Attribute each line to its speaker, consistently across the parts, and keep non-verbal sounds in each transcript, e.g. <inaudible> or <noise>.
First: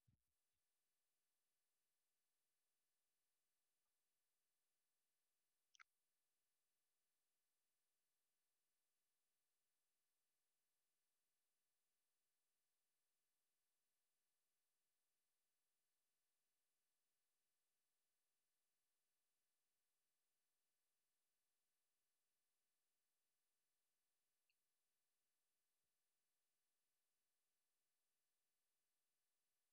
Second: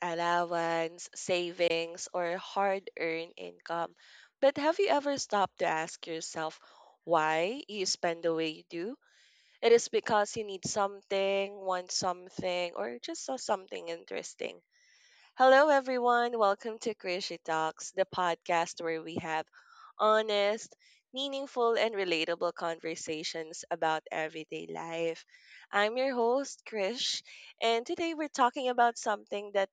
Speaker 1: allowance, savings, or hard earned income. But have you ever stopped to ask yourself why you spend the way you do? It is because you need something, want something, or just saw something interesting. Hello, everyone. Welcome to Crazy Talks, the podcast where we have honest, meaningful, and relatable conversations about everyday life. I'm your host, Krish, and today we're talking about something that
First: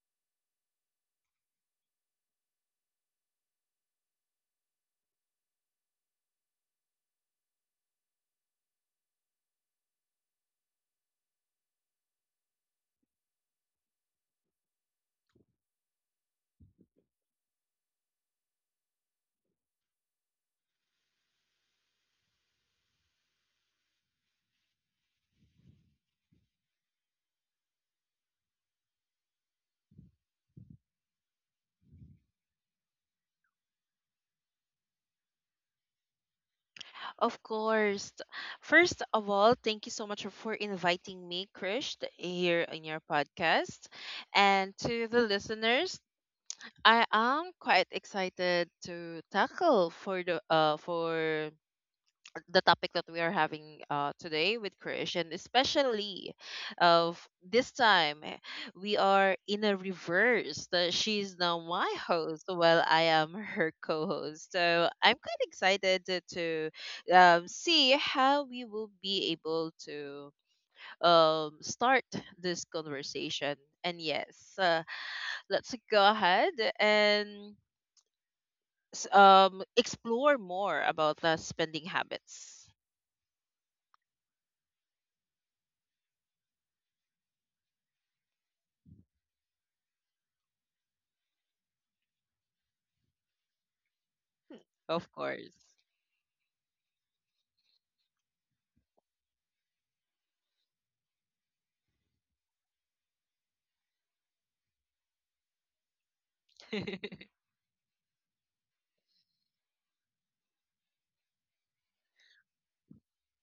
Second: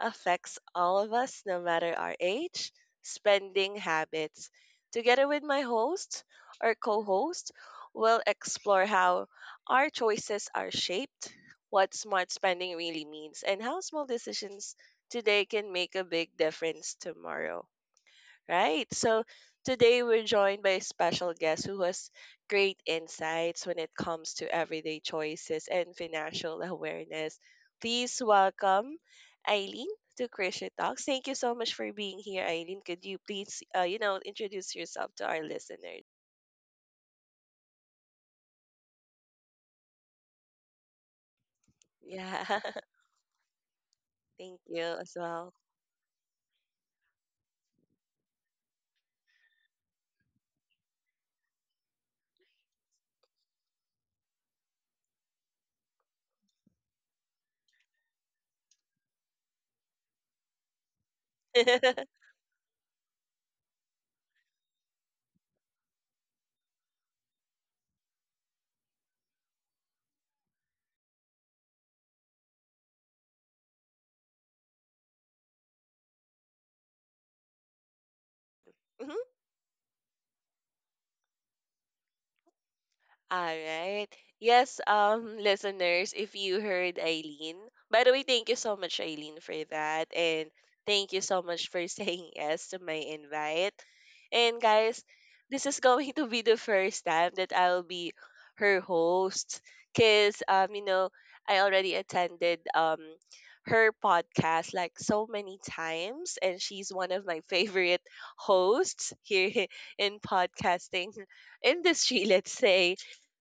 Speaker 1: affects all of us, no matter our age, spending habits. Together with my host or co host, we'll explore how our choices are shaped, what smart spending really means, and how small decisions today can make a big difference tomorrow. Right. So today we're joined by a special guest who has great insights when it comes to everyday choices and financial awareness. Please welcome Eileen to Christian Talks. Thank you so much for being here, Eileen. Could you please, introduce yourself to our listeners?
Speaker 2: Of course. First of all, thank you so much for inviting me, Krish,
Speaker 1: Yeah.
Speaker 2: here
Speaker 1: <laughs>
Speaker 2: in your podcast.
Speaker 1: Thank
Speaker 2: And
Speaker 1: you
Speaker 2: to
Speaker 1: as
Speaker 2: the
Speaker 1: well.
Speaker 2: listeners, I am quite excited to tackle for the topic that we are having today with Krish, and especially of this time, we are in a reverse. That she's now my
Speaker 1: <laughs>
Speaker 2: host, while I am her co-host. So I'm quite excited to see how we will be able to start this conversation. And yes, let's go ahead and explore more about the spending habits,
Speaker 1: All right. Yes, listeners, if you heard Eileen, by the way, thank you so much, Eileen, for that. And thank you so much for <laughs> saying yes to my invite. And guys,
Speaker 2: of
Speaker 1: this
Speaker 2: course.
Speaker 1: is going to be the first time that I'll be her host because, I already attended her podcast like so many times, and she's one of
Speaker 2: <laughs>
Speaker 1: my <laughs> favorite hosts here <laughs> in podcasting industry, let's say.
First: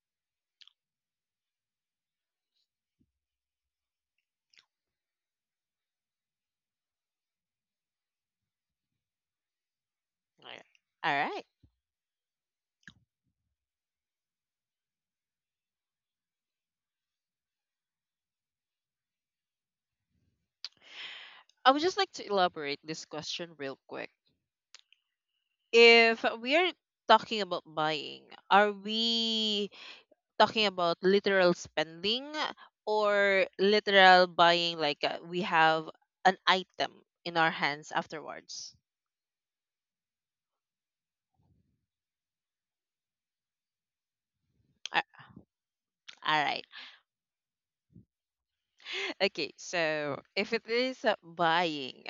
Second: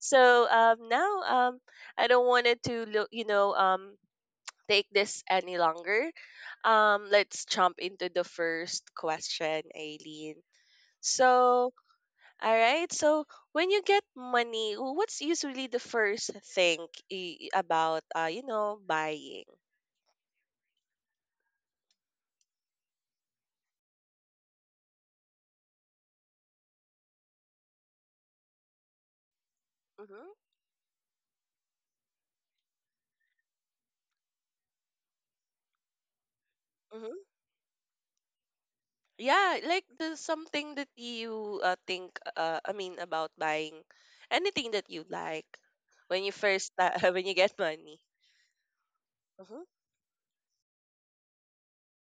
Speaker 1: So now I don't want it to look, take this any longer. Let's jump into the first question, Aileen.
Speaker 2: Alright.
Speaker 1: So, all right. So, when you get money, what's usually the first thing about, buying?
Speaker 2: I would just like to elaborate this question real quick. If we're talking about buying, are we
Speaker 1: Mm-hmm.
Speaker 2: talking about literal spending or literal buying like we have an item
Speaker 1: Mm-hmm.
Speaker 2: in our hands afterwards?
Speaker 1: Yeah, like the something that you think, I mean, about buying anything that
Speaker 2: A-
Speaker 1: you like
Speaker 2: All right.
Speaker 1: <laughs> when you get money.
Speaker 2: Okay,
Speaker 1: Mm-hmm.
Speaker 2: so if it is buying,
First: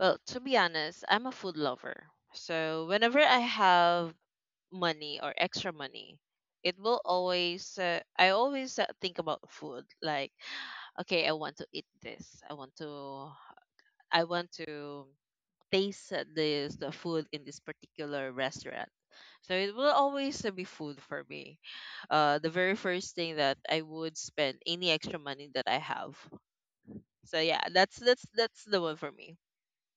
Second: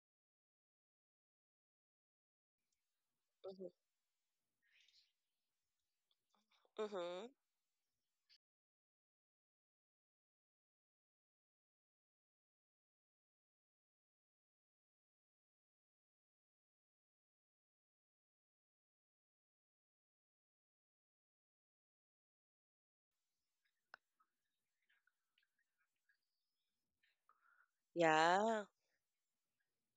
Speaker 2: well, to be honest, I'm a food lover. So whenever I
Speaker 1: Mm-hmm.
Speaker 2: have money or extra money,
Speaker 1: Mhm.
Speaker 2: I always think about food. Like, <sighs> okay, I want to eat this. I want to taste the food in this particular restaurant. So it will always be food for me. The very first thing that I would spend any extra money that I have. So yeah, that's
Speaker 1: Yeah.
Speaker 2: the one for me.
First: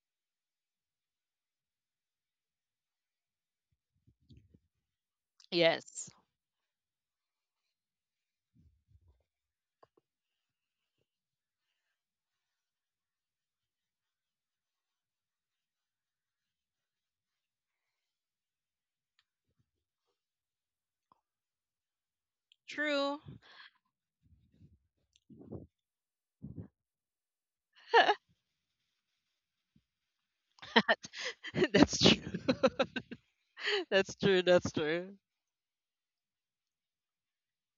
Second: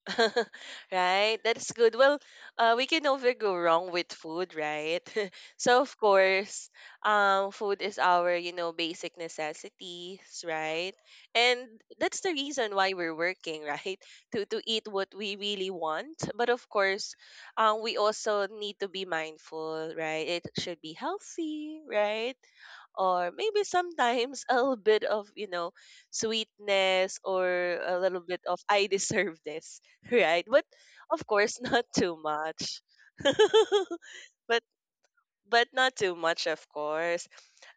Speaker 1: <laughs> Right? That's good. Well, we can never go wrong with food, right? <laughs> So of
Speaker 2: Yes,
Speaker 1: course, food is our, basic necessities, right? And that's the reason why we're working, right? <laughs> To eat what we really want. But of course, we also need to be mindful, right? It should be healthy, right?
Speaker 2: true.
Speaker 1: Or maybe sometimes <laughs> a little bit of sweetness or a little bit of I deserve this, right? But of course, <laughs>
Speaker 2: <laughs>
Speaker 1: not
Speaker 2: That's
Speaker 1: too
Speaker 2: true.
Speaker 1: much. <laughs>
Speaker 2: <laughs> That's true.
Speaker 1: but
Speaker 2: That's true.
Speaker 1: but not too much, of course.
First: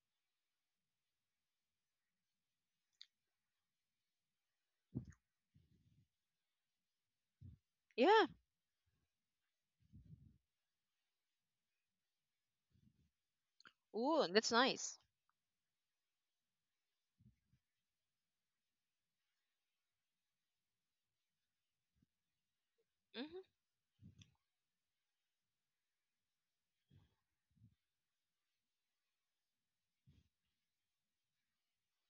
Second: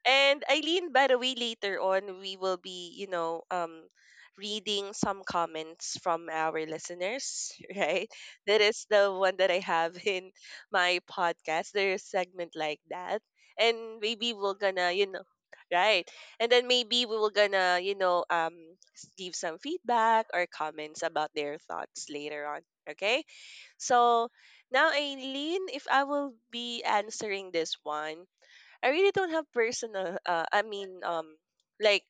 Speaker 1: And Eileen, by the way, later on we will be, reading some comments from our listeners, <laughs> right?
Speaker 2: Yeah.
Speaker 1: That is the one that I have in <laughs> my podcast. There's a segment like that, and
Speaker 2: Ooh,
Speaker 1: maybe
Speaker 2: that's
Speaker 1: we're gonna,
Speaker 2: nice.
Speaker 1: right? And then maybe we will gonna, give some feedback or comments about their thoughts later on. Okay.
Speaker 2: Mm-hmm.
Speaker 1: So now, Aileen, if I will be answering this one, I really don't have personal. I mean, like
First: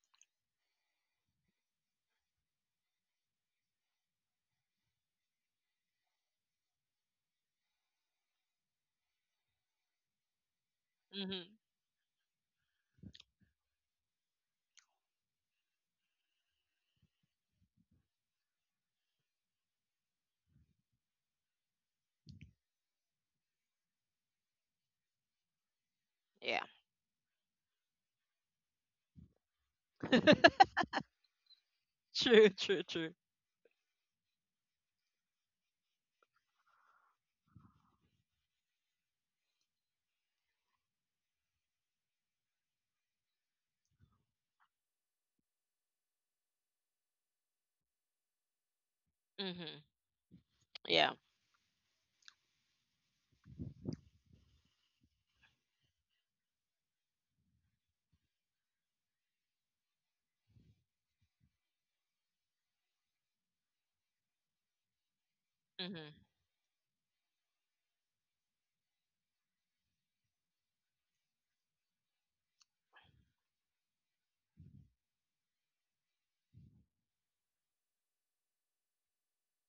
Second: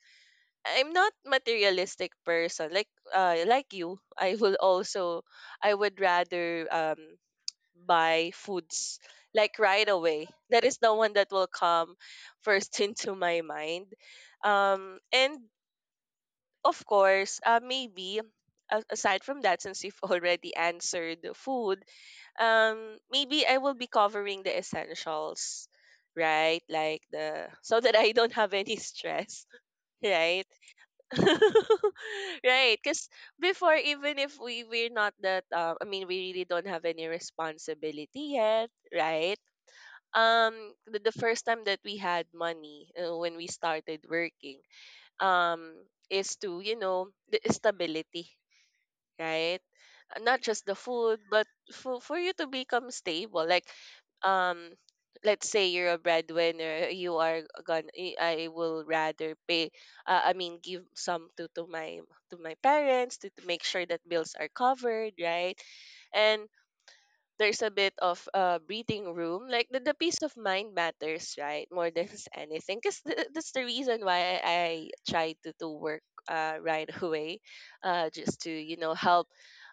Speaker 1: I'm not materialistic person. Like you, I will also, I would rather buy foods like right away. That is the one that will
Speaker 2: Mm-hmm.
Speaker 1: come first <laughs> into my mind. And of course, maybe. Aside from that, since you've <laughs> already answered the food, maybe I will be covering the essentials, right?
Speaker 2: Yeah.
Speaker 1: Like the so that I don't have any stress, <laughs> right?
Speaker 2: <laughs>
Speaker 1: <laughs>
Speaker 2: true,
Speaker 1: Right,
Speaker 2: true,
Speaker 1: because
Speaker 2: true.
Speaker 1: before even if we're not that I mean we really don't have any responsibility yet, right? Um, the first time that we had money when we started working, um, is to the stability, right?
Speaker 2: Mm-hmm.
Speaker 1: Not just the
Speaker 2: Yeah.
Speaker 1: food but for you to become stable, like um let's say you're a breadwinner. You are gonna, I will rather pay, I mean give some to my parents to make sure that bills are covered, right?
Speaker 2: Mm-hmm.
Speaker 1: And there's a bit of breathing room. Like the peace of mind matters, right? More than <laughs> anything. Because that's the reason why I try to, work right <laughs> away, just to, help,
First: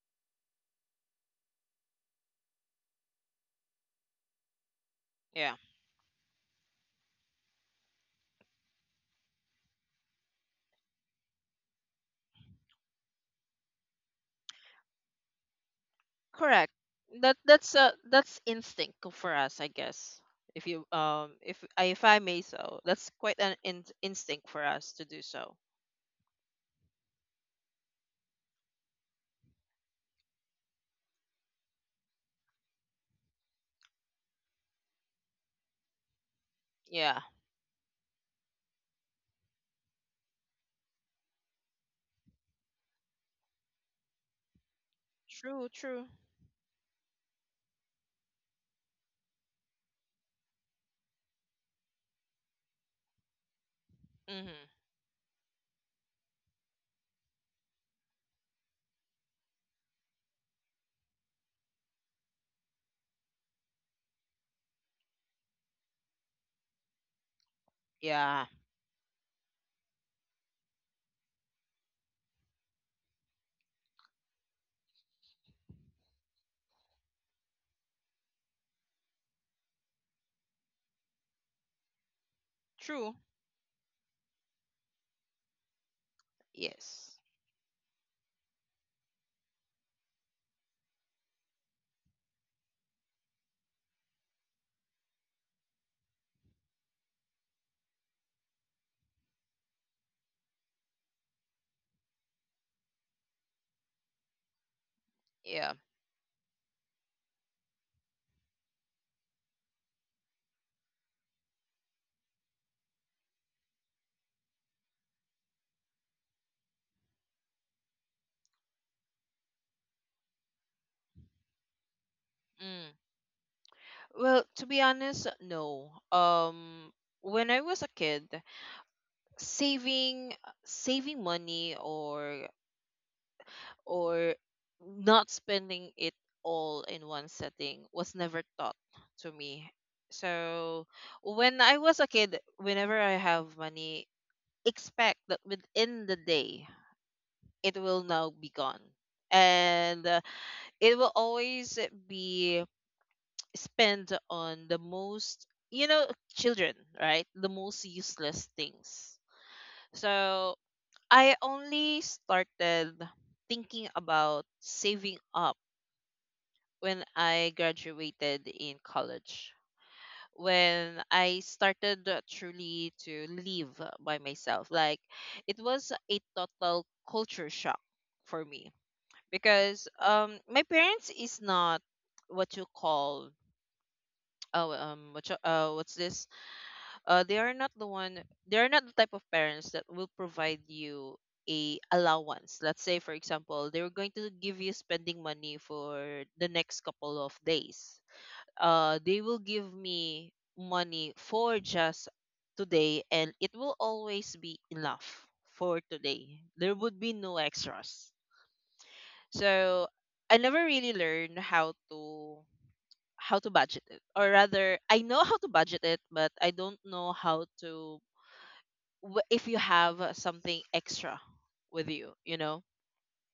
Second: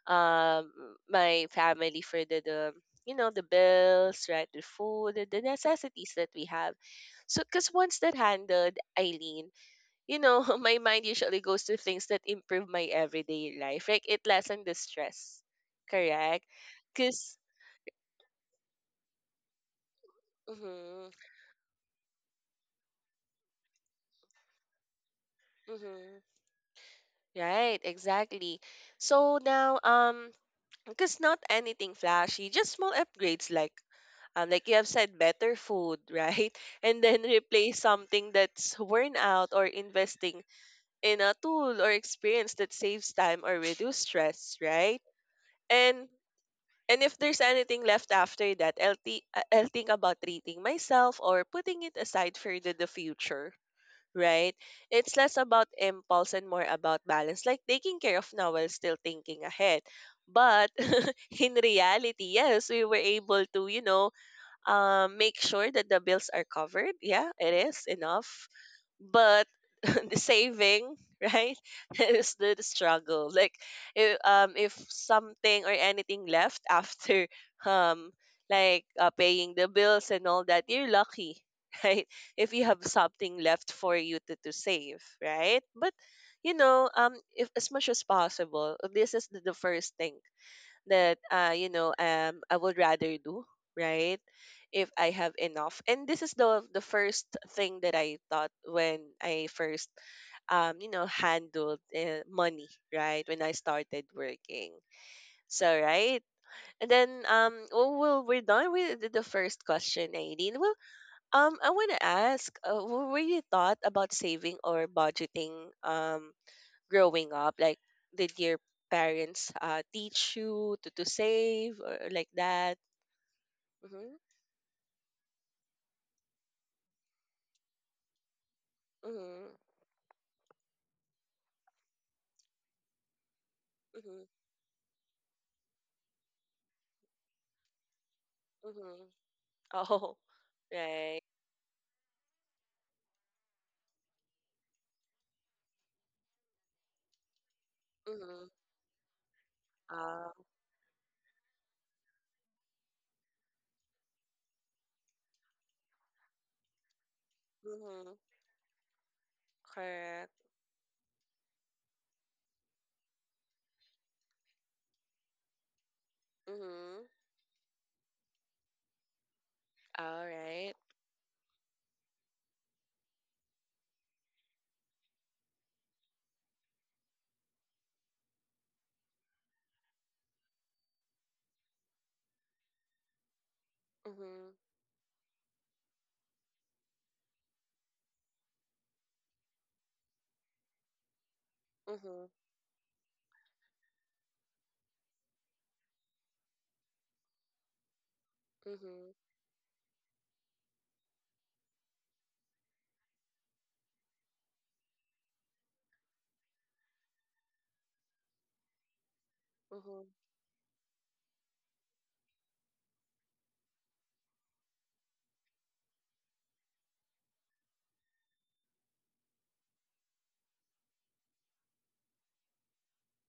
Speaker 1: um, my family for the bills, right? The food, the
Speaker 2: Yeah.
Speaker 1: necessities that we have. So, because once that handled, Eileen, <laughs> my mind usually goes to things that improve my everyday life. Like it lessen the stress, correct?
Speaker 2: Correct. That
Speaker 1: Because.
Speaker 2: that's uh that's instinct for us, I guess. If you
Speaker 1: Mm-hmm.
Speaker 2: um if I if I may so, that's quite an instinct for us to do so.
Speaker 1: Mm-hmm. Right, exactly. So now, because not anything flashy, just small upgrades like you have said, better food, right? <laughs> And
Speaker 2: Yeah.
Speaker 1: then replace something that's worn out or investing in a tool or experience that saves time or reduce stress, right?
Speaker 2: True, true.
Speaker 1: And and if there's anything left after that, I'll think about treating myself or putting it aside for the future. Right?
Speaker 2: Mm-hmm.
Speaker 1: It's less about impulse and more about balance, like taking care of now while still thinking ahead. But <laughs> in reality, yes, we were able to, make sure that the bills are covered. Yeah, it is
Speaker 2: Yeah.
Speaker 1: enough. But <laughs> the saving, right, <laughs> is the struggle. Like if something or anything left after <laughs> um like paying the bills and all that, you're lucky, <laughs> right? If you have
Speaker 2: True.
Speaker 1: something left for you to save, right? But
Speaker 2: Yes.
Speaker 1: if as much as possible, this is the first thing that I would rather do, right, if I have enough. And this is the first thing that I thought when I first, you know, handled, money, right? When I started working. So,
Speaker 2: Yeah.
Speaker 1: right? And then, oh, well, we're done with the first question, Aileen. Well, I want to ask, what were you thought about saving or budgeting, um, growing up? Like, did your parents teach you to save or like that?
Speaker 2: Mm.
Speaker 1: Mm-hmm.
Speaker 2: Well, to be honest, no. When I was a kid,
Speaker 1: Mm-hmm.
Speaker 2: saving saving money or
Speaker 1: Mm-hmm.
Speaker 2: or not spending it all in one setting was never taught
Speaker 1: Mm-hmm.
Speaker 2: to me.
Speaker 1: Oh, <laughs>
Speaker 2: So
Speaker 1: right.
Speaker 2: when I was a kid, whenever I have money, expect that within the day it will now
Speaker 1: Mm-hmm.
Speaker 2: be gone. And
Speaker 1: Uh,
Speaker 2: it will always be spent on the most, children, right, the most
Speaker 1: mm-hmm.
Speaker 2: useless things.
Speaker 1: Correct.
Speaker 2: So I only started thinking about saving up when
Speaker 1: Mm-hmm.
Speaker 2: I graduated in college.
Speaker 1: All right.
Speaker 2: When I started truly to live by myself, like it was a total culture shock for me, because my parents is not what you call,
Speaker 1: Mhm.
Speaker 2: oh, what you, what's this, they are not the one, they are not the type of parents that will provide you a
Speaker 1: Mhm.
Speaker 2: allowance. Let's say, for example, they are going to give you spending money for the next couple of days.
Speaker 1: Mhm.
Speaker 2: They will give me money for just today, and it will always be enough for today. There would be no extras. So
Speaker 1: Mhm.
Speaker 2: I never really learned how to budget it, or rather I know how to budget it, but I don't know how to, if you have something extra with you, you know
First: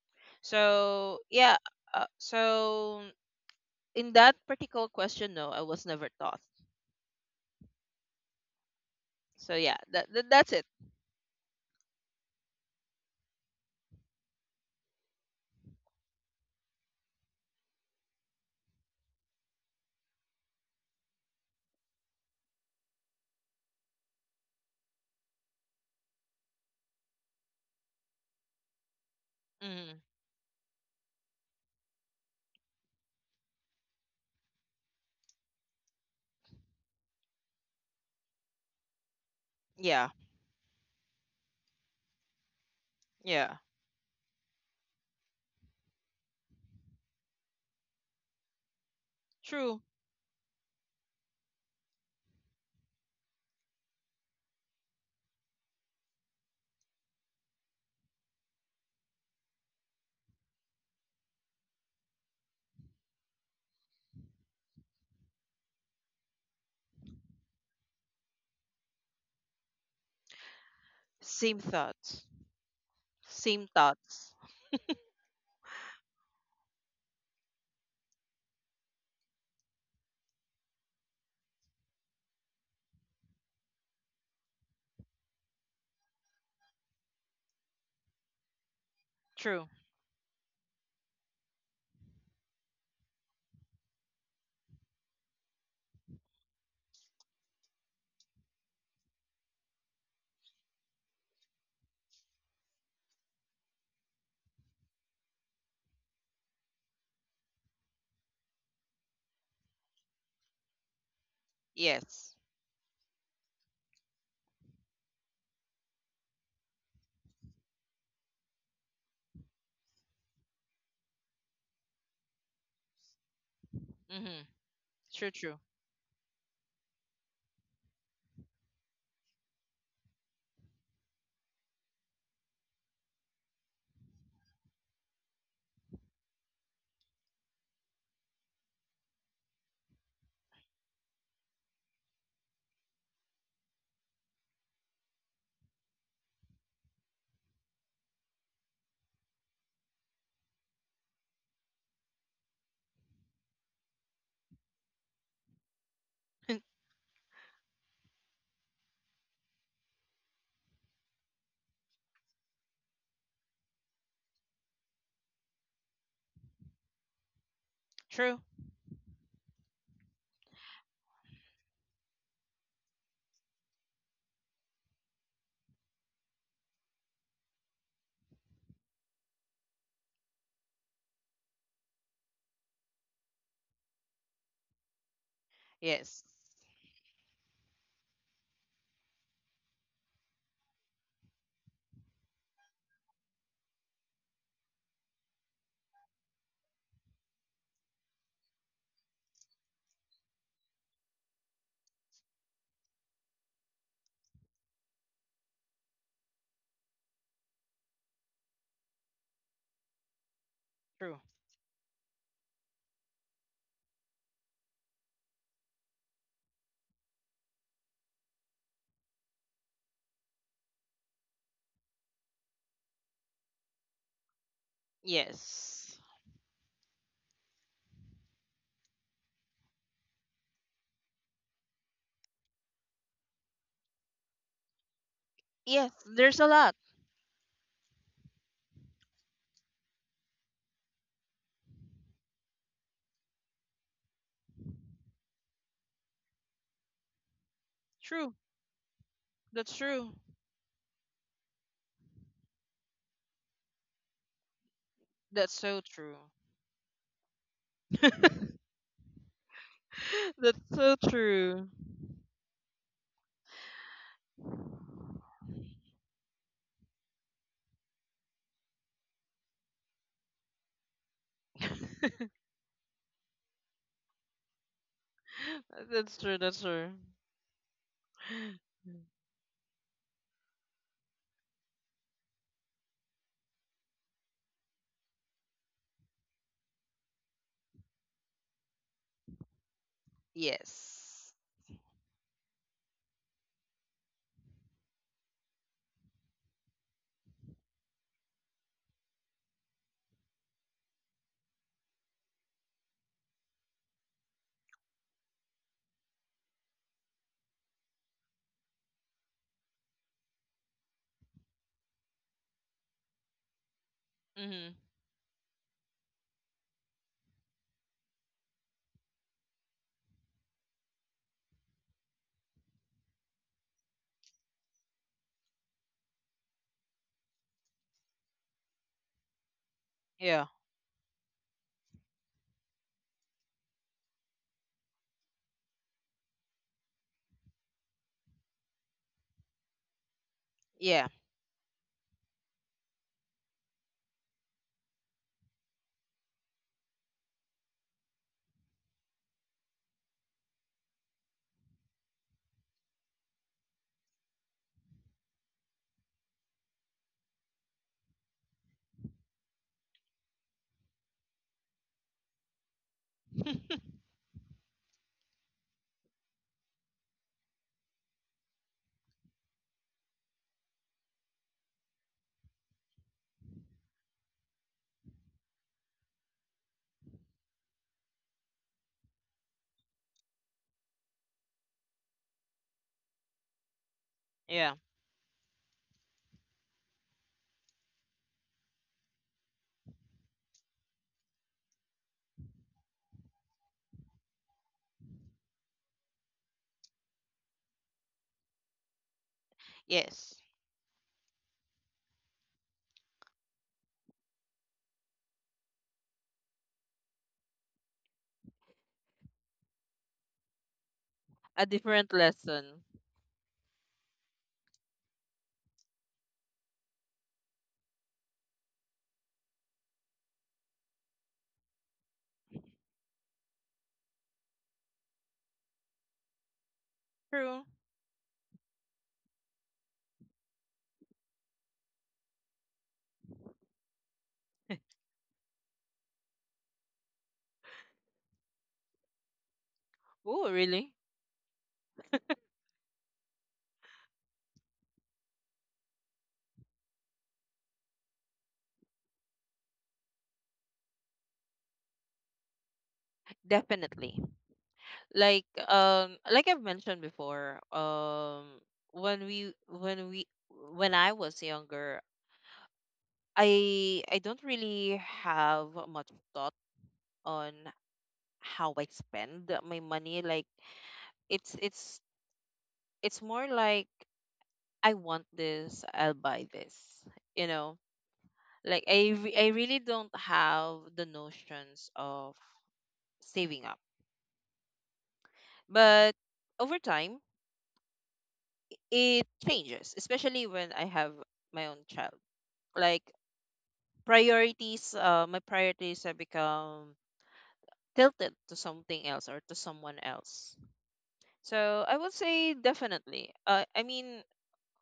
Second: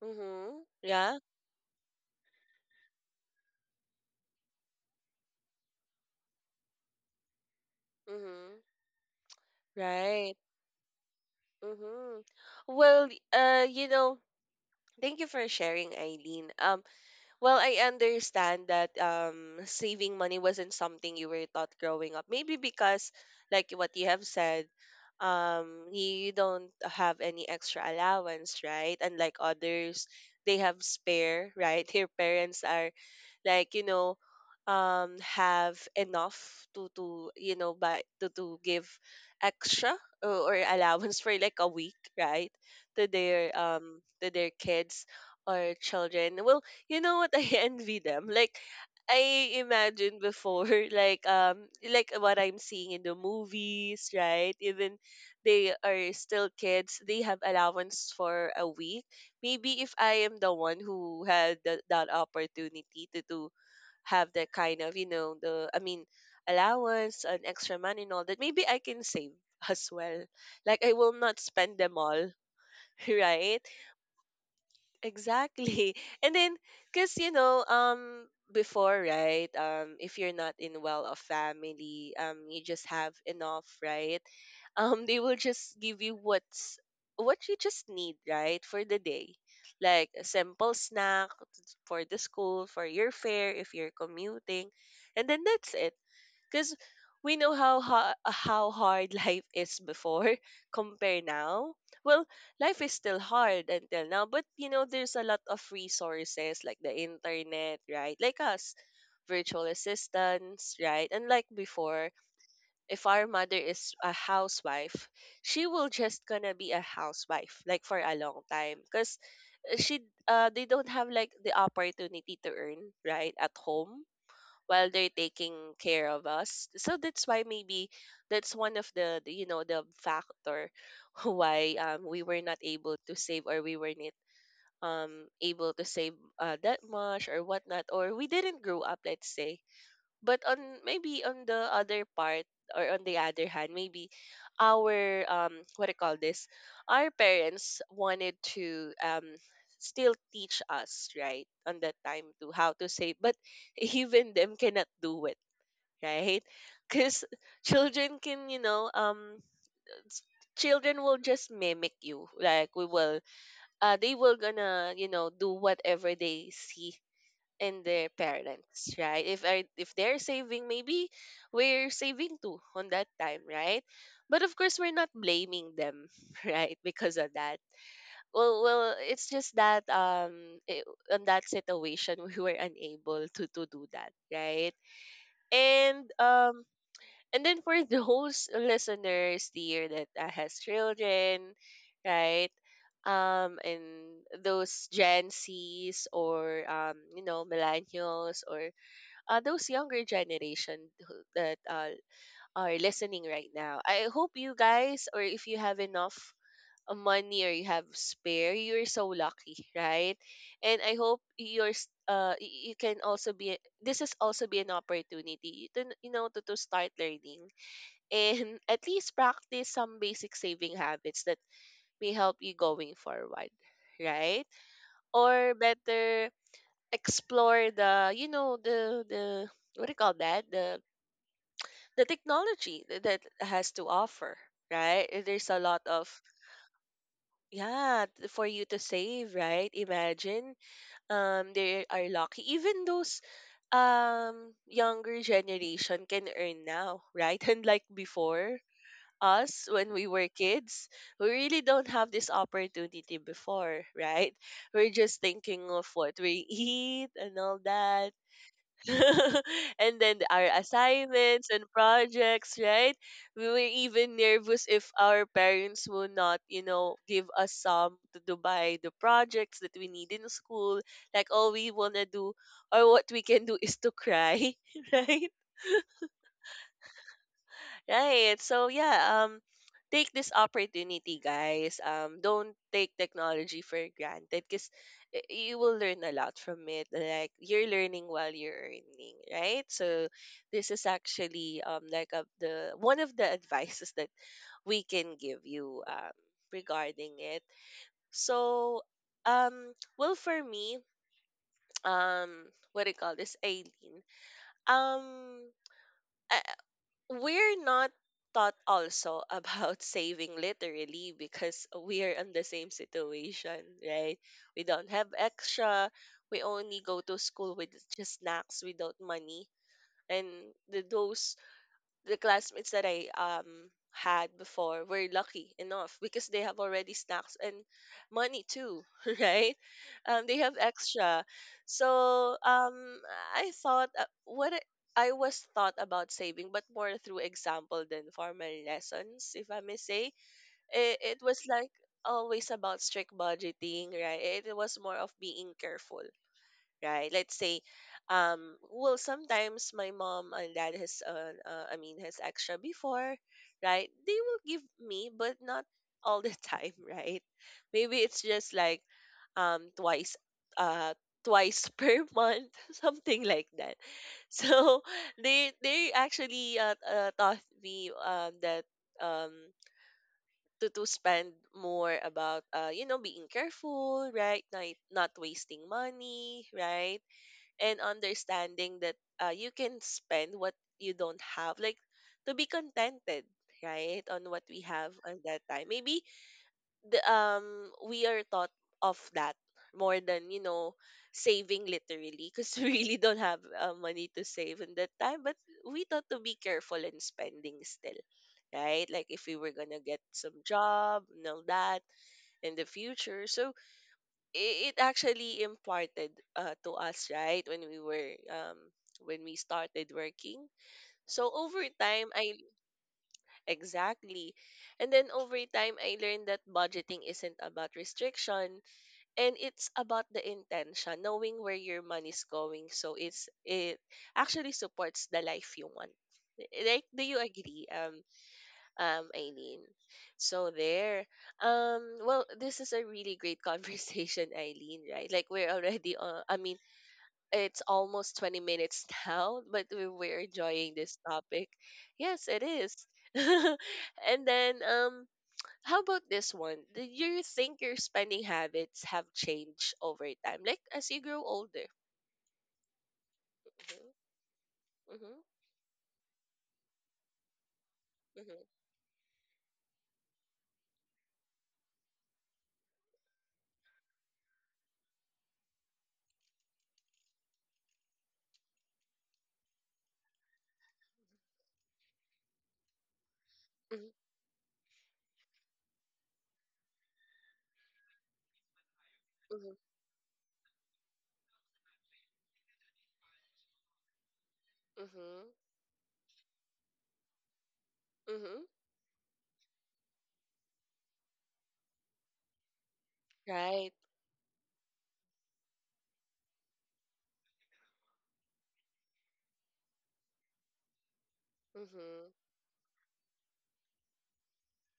Speaker 1: Mhm. Yeah.
Speaker 2: so yeah, so in that particular question, no, I was never taught.
Speaker 1: Mhm.
Speaker 2: So yeah, that, that
Speaker 1: Right.
Speaker 2: that's it.
Speaker 1: Mhm. Well, uh, you know, thank you for sharing, Eileen. Well, I understand that saving money wasn't something you were taught growing up. Maybe because, like what you have said, you don't have any extra allowance, right? Unlike
Speaker 2: Mm,
Speaker 1: others, they have spare, right? <laughs> Your parents are like, have enough to buy, to give extra,
Speaker 2: yeah,
Speaker 1: or allowance, <laughs> for like a week, right, to their
Speaker 2: yeah,
Speaker 1: um to their kids or children. Well, you know what, <laughs> I envy them. Like, I
Speaker 2: true.
Speaker 1: imagine before, <laughs> like, like what I'm seeing in the movies, right? Even they are still kids. They have allowance for a week. Maybe if I am the one who had that opportunity to, have that kind of, you know, the I mean allowance and extra money and all that, maybe I can save <laughs> as well. Like I will not
Speaker 2: Same
Speaker 1: spend them
Speaker 2: thoughts.
Speaker 1: all, <laughs> right?
Speaker 2: Same thoughts.
Speaker 1: Exactly. <laughs> And then, because, before, right, if you're not in well-off family, you just have enough, right? <laughs> They will just give you what you just need, right, for the day.
Speaker 2: True.
Speaker 1: Like a simple snack for the school, for your fare if you're commuting. And then that's it because we know how how hard <laughs> life is before <laughs> compare now. Well, life is still hard until now, but there's a lot of resources like the internet, right, like us virtual assistants, right, and like before,
Speaker 2: Yes.
Speaker 1: if our mother is a housewife, she will just gonna be a housewife like for a long time because she they don't have like the opportunity to earn, right, at home
Speaker 2: Mm-hmm.
Speaker 1: while they're
Speaker 2: True, true,
Speaker 1: taking care of us. So that's why maybe that's one of the, you know the factor <laughs> why we were not able to save, or we were not um able to save that much or whatnot, or we didn't grow up, let's say, but on maybe on the other part, or on the other hand, maybe our, what do you call this? Our parents wanted to still teach us, right, on that time to how to save, but <laughs> even them cannot do it, right? Because children can, s- children will just mimic you. Like we will they will gonna, do whatever they see and their
Speaker 2: true.
Speaker 1: parents, right? If they're saving, maybe we're saving too on that time, right? But of course, we're not blaming them, <laughs> right? Because of that. Well, well, it's just that on that situation <laughs> we were unable to do that, right? And
Speaker 2: Yes.
Speaker 1: and then for <laughs> those listeners here that has children, right? And those Gen Zs or millennials or those younger generation that are listening right now, I hope you guys, or if you have enough money or you have spare, you're so lucky, right? And I
Speaker 2: True.
Speaker 1: hope you can also be this is also be an opportunity to to start learning and <laughs> at least practice some basic saving habits that may help you going forward, right? Or
Speaker 2: Yes.
Speaker 1: better, explore the what do you call that, the technology that has to offer, right? There's a lot
Speaker 2: Yes.
Speaker 1: of,
Speaker 2: There's a lot.
Speaker 1: yeah, for you to save, right? Imagine they are lucky. Even those younger generation can earn now, right? <laughs> And like
Speaker 2: True.
Speaker 1: before us
Speaker 2: That's
Speaker 1: when we
Speaker 2: true.
Speaker 1: were kids, we really don't have this opportunity before, right? We're just
Speaker 2: That's
Speaker 1: thinking
Speaker 2: so
Speaker 1: of what
Speaker 2: true.
Speaker 1: we <laughs> eat and all that.
Speaker 2: <laughs>
Speaker 1: <laughs> And then our
Speaker 2: That's so
Speaker 1: assignments and
Speaker 2: true.
Speaker 1: projects, right? We were even nervous if our parents will not, you know, give us some to do by the projects that we need in school. Like all we wanna
Speaker 2: <laughs>
Speaker 1: do or what we can do is to cry, <laughs> right?
Speaker 2: That's true. That's true.
Speaker 1: Right. So yeah, take this opportunity, guys. Don't take technology for granted cuz you will learn a lot from it. Like you're learning while you're earning, right? So this is
Speaker 2: Yes.
Speaker 1: actually like the one of the <laughs> advices that we can give you regarding it. So well for me, <tsk> um what do you call this, Aileen? Um I We're not taught also about <laughs> saving literally because we're in the same situation, right? We
Speaker 2: Mm-hmm.
Speaker 1: don't have extra. We only go to school with just snacks without money. And the, those the classmates that I had before were lucky enough because they have already snacks and money too, <laughs> right? They
Speaker 2: Yeah.
Speaker 1: have extra. So I thought what I was thought about saving, but more through example than formal lessons, if I may say. It,
Speaker 2: Yeah.
Speaker 1: it was like always about strict budgeting, right? It was more of being careful, right? Let's say, well, sometimes my mom and dad has, I mean, has extra before, right? They will give me, but not all the <laughs> time, right? Maybe it's just like twice, uh, twice <laughs> per month, something like that. So <laughs> they actually taught me that um to spend more about being careful, right? Not wasting money, right? And understanding that you can spend what you don't have, like to be contented, right, on what we
Speaker 2: Yeah.
Speaker 1: have at that time. Maybe the we are taught of that more than, you know, saving literally because <laughs> we really don't have money to save in that time, but we thought to be careful in spending still, right, like if we were gonna get some
Speaker 2: Yes.
Speaker 1: job and all that in the future. So it actually imparted to us, right, when we were when we started working. So over
Speaker 2: A
Speaker 1: time
Speaker 2: different
Speaker 1: I
Speaker 2: lesson.
Speaker 1: exactly and then over time I learned that budgeting isn't about restriction, and it's about the intention, knowing where your money's going, so it's it actually supports the life you want. Like, do you agree,
Speaker 2: True.
Speaker 1: Eileen? So there. Well, this is a really great conversation, <laughs> Eileen. Right? Like we're already. I mean, it's almost 20 minutes <laughs> now, but we're
Speaker 2: Oh,
Speaker 1: enjoying
Speaker 2: really?
Speaker 1: this topic. Yes, it is. <laughs> And then, how about this one? Do you think your spending habits have changed over time, like as you grow older?
Speaker 2: Definitely.
Speaker 1: Mm-hmm.
Speaker 2: Like I've mentioned before,
Speaker 1: Hmm.
Speaker 2: when we when we when I was younger, I don't really have much thought on how I spend my money. Like it's it's it's more like,
Speaker 1: Hmm.
Speaker 2: I want this, I'll buy this. You know, like I
Speaker 1: Hmm.
Speaker 2: really don't have the notions of saving up.
Speaker 1: Hmm.
Speaker 2: But over time,
Speaker 1: Hmm.
Speaker 2: it changes, especially when I have my own child. Like
Speaker 1: Right.
Speaker 2: my priorities have become tilted to something else or to someone else. So I
Speaker 1: Mm-hmm.
Speaker 2: would say definitely. I mean,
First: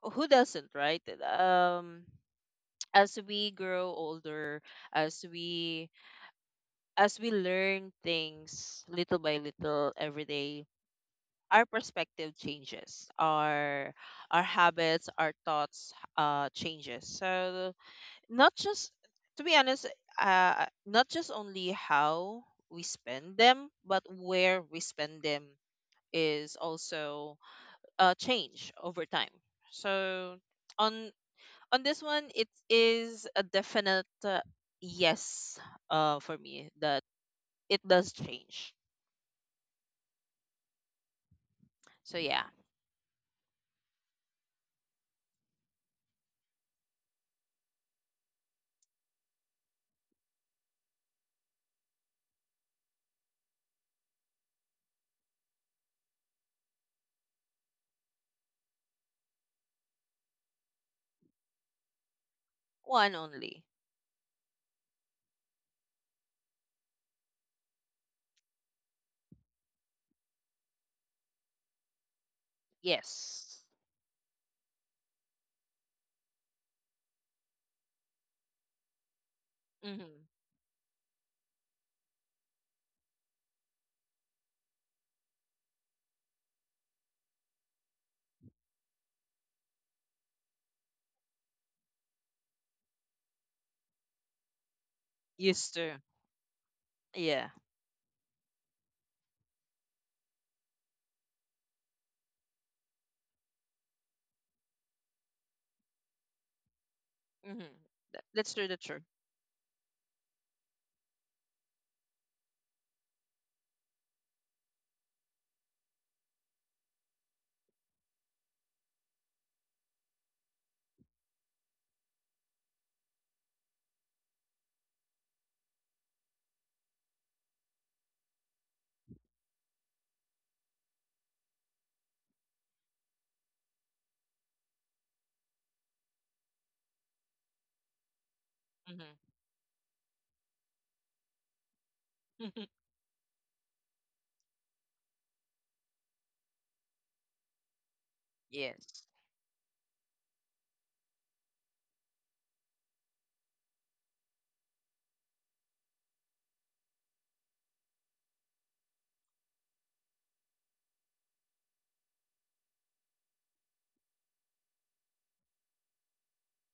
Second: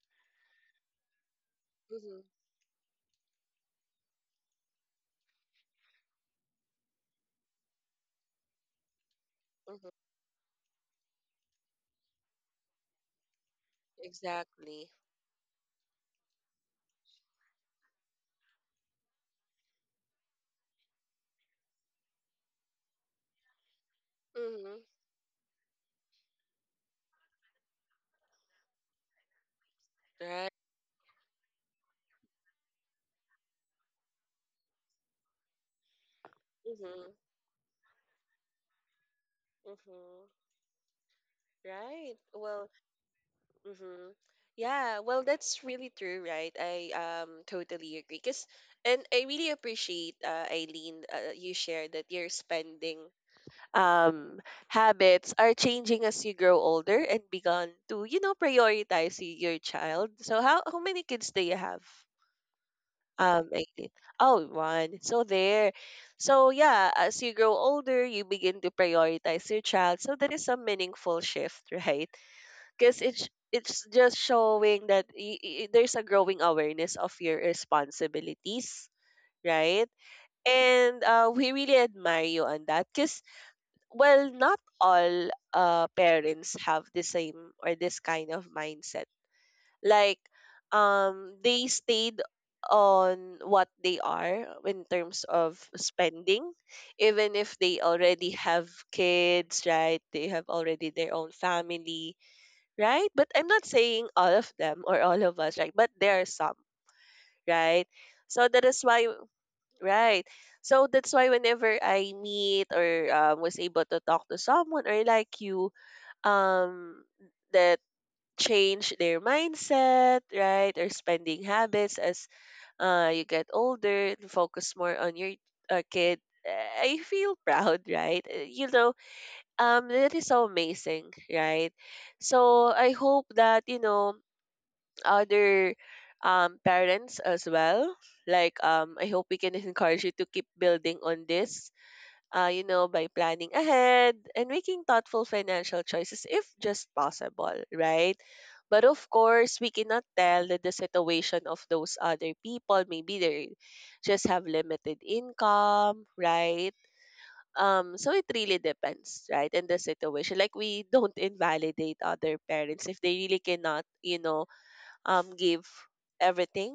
Speaker 2: who doesn't, right? Um,
Speaker 1: Mm-hmm.
Speaker 2: <tsk> as we grow older, as we as we learn things little by little
Speaker 1: Mm-hmm.
Speaker 2: every day, our perspective changes, our
Speaker 1: Exactly.
Speaker 2: habits, our thoughts changes. So not just, to be honest, not just only how we spend them, but where we
Speaker 1: Mhm.
Speaker 2: spend them is also change over time. So
Speaker 1: Right.
Speaker 2: on on this one it is a definite yes for me that
Speaker 1: Mhm.
Speaker 2: it does change.
Speaker 1: Mhm. Right.
Speaker 2: So yeah,
Speaker 1: Well, mhm. Yeah, well that's really true, right? I totally agree. Cause and I really appreciate Eileen you shared that your spending um habits are changing as you grow older and begun to, you know, prioritize your child. So how many kids do you have?
Speaker 2: one only.
Speaker 1: 18. Oh, one. So there. So yeah, as you grow older, you begin to prioritize your child. So that is a meaningful shift, <laughs> right? Because
Speaker 2: Yes.
Speaker 1: it's just showing that there's a growing awareness of your responsibilities, right?
Speaker 2: Mm-hmm.
Speaker 1: And we really admire you on that. Because well, not all parents have the same or this kind of mindset, like they stayed on what they are in terms of
Speaker 2: Used to.
Speaker 1: spending even
Speaker 2: Yeah.
Speaker 1: if they already have kids, right, they have already their own family, right, but I'm not saying all of them or all of us, right, but there are some,
Speaker 2: Mm-hmm.
Speaker 1: right. So
Speaker 2: That's
Speaker 1: that
Speaker 2: true.
Speaker 1: is
Speaker 2: That's true.
Speaker 1: why, right, so that's why whenever I meet or was able to talk to someone or like you, um the change their mindset, right, or spending habits as you get older and focus more on your kid. Eh, I feel <laughs> proud, right? You know, that is so amazing, right? So I hope that, you know, other parents as well. Like I hope we can <laughs> encourage you to keep building on this you
Speaker 2: Mm-hmm.
Speaker 1: know, by planning ahead and making thoughtful financial choices if just possible, right?
Speaker 2: <laughs>
Speaker 1: But of
Speaker 2: Yes.
Speaker 1: course, we cannot tell that the situation of those other people. Maybe they just have limited income, right? So it really depends, right? And the situation, like we don't invalidate other parents if they really cannot, you know, give everything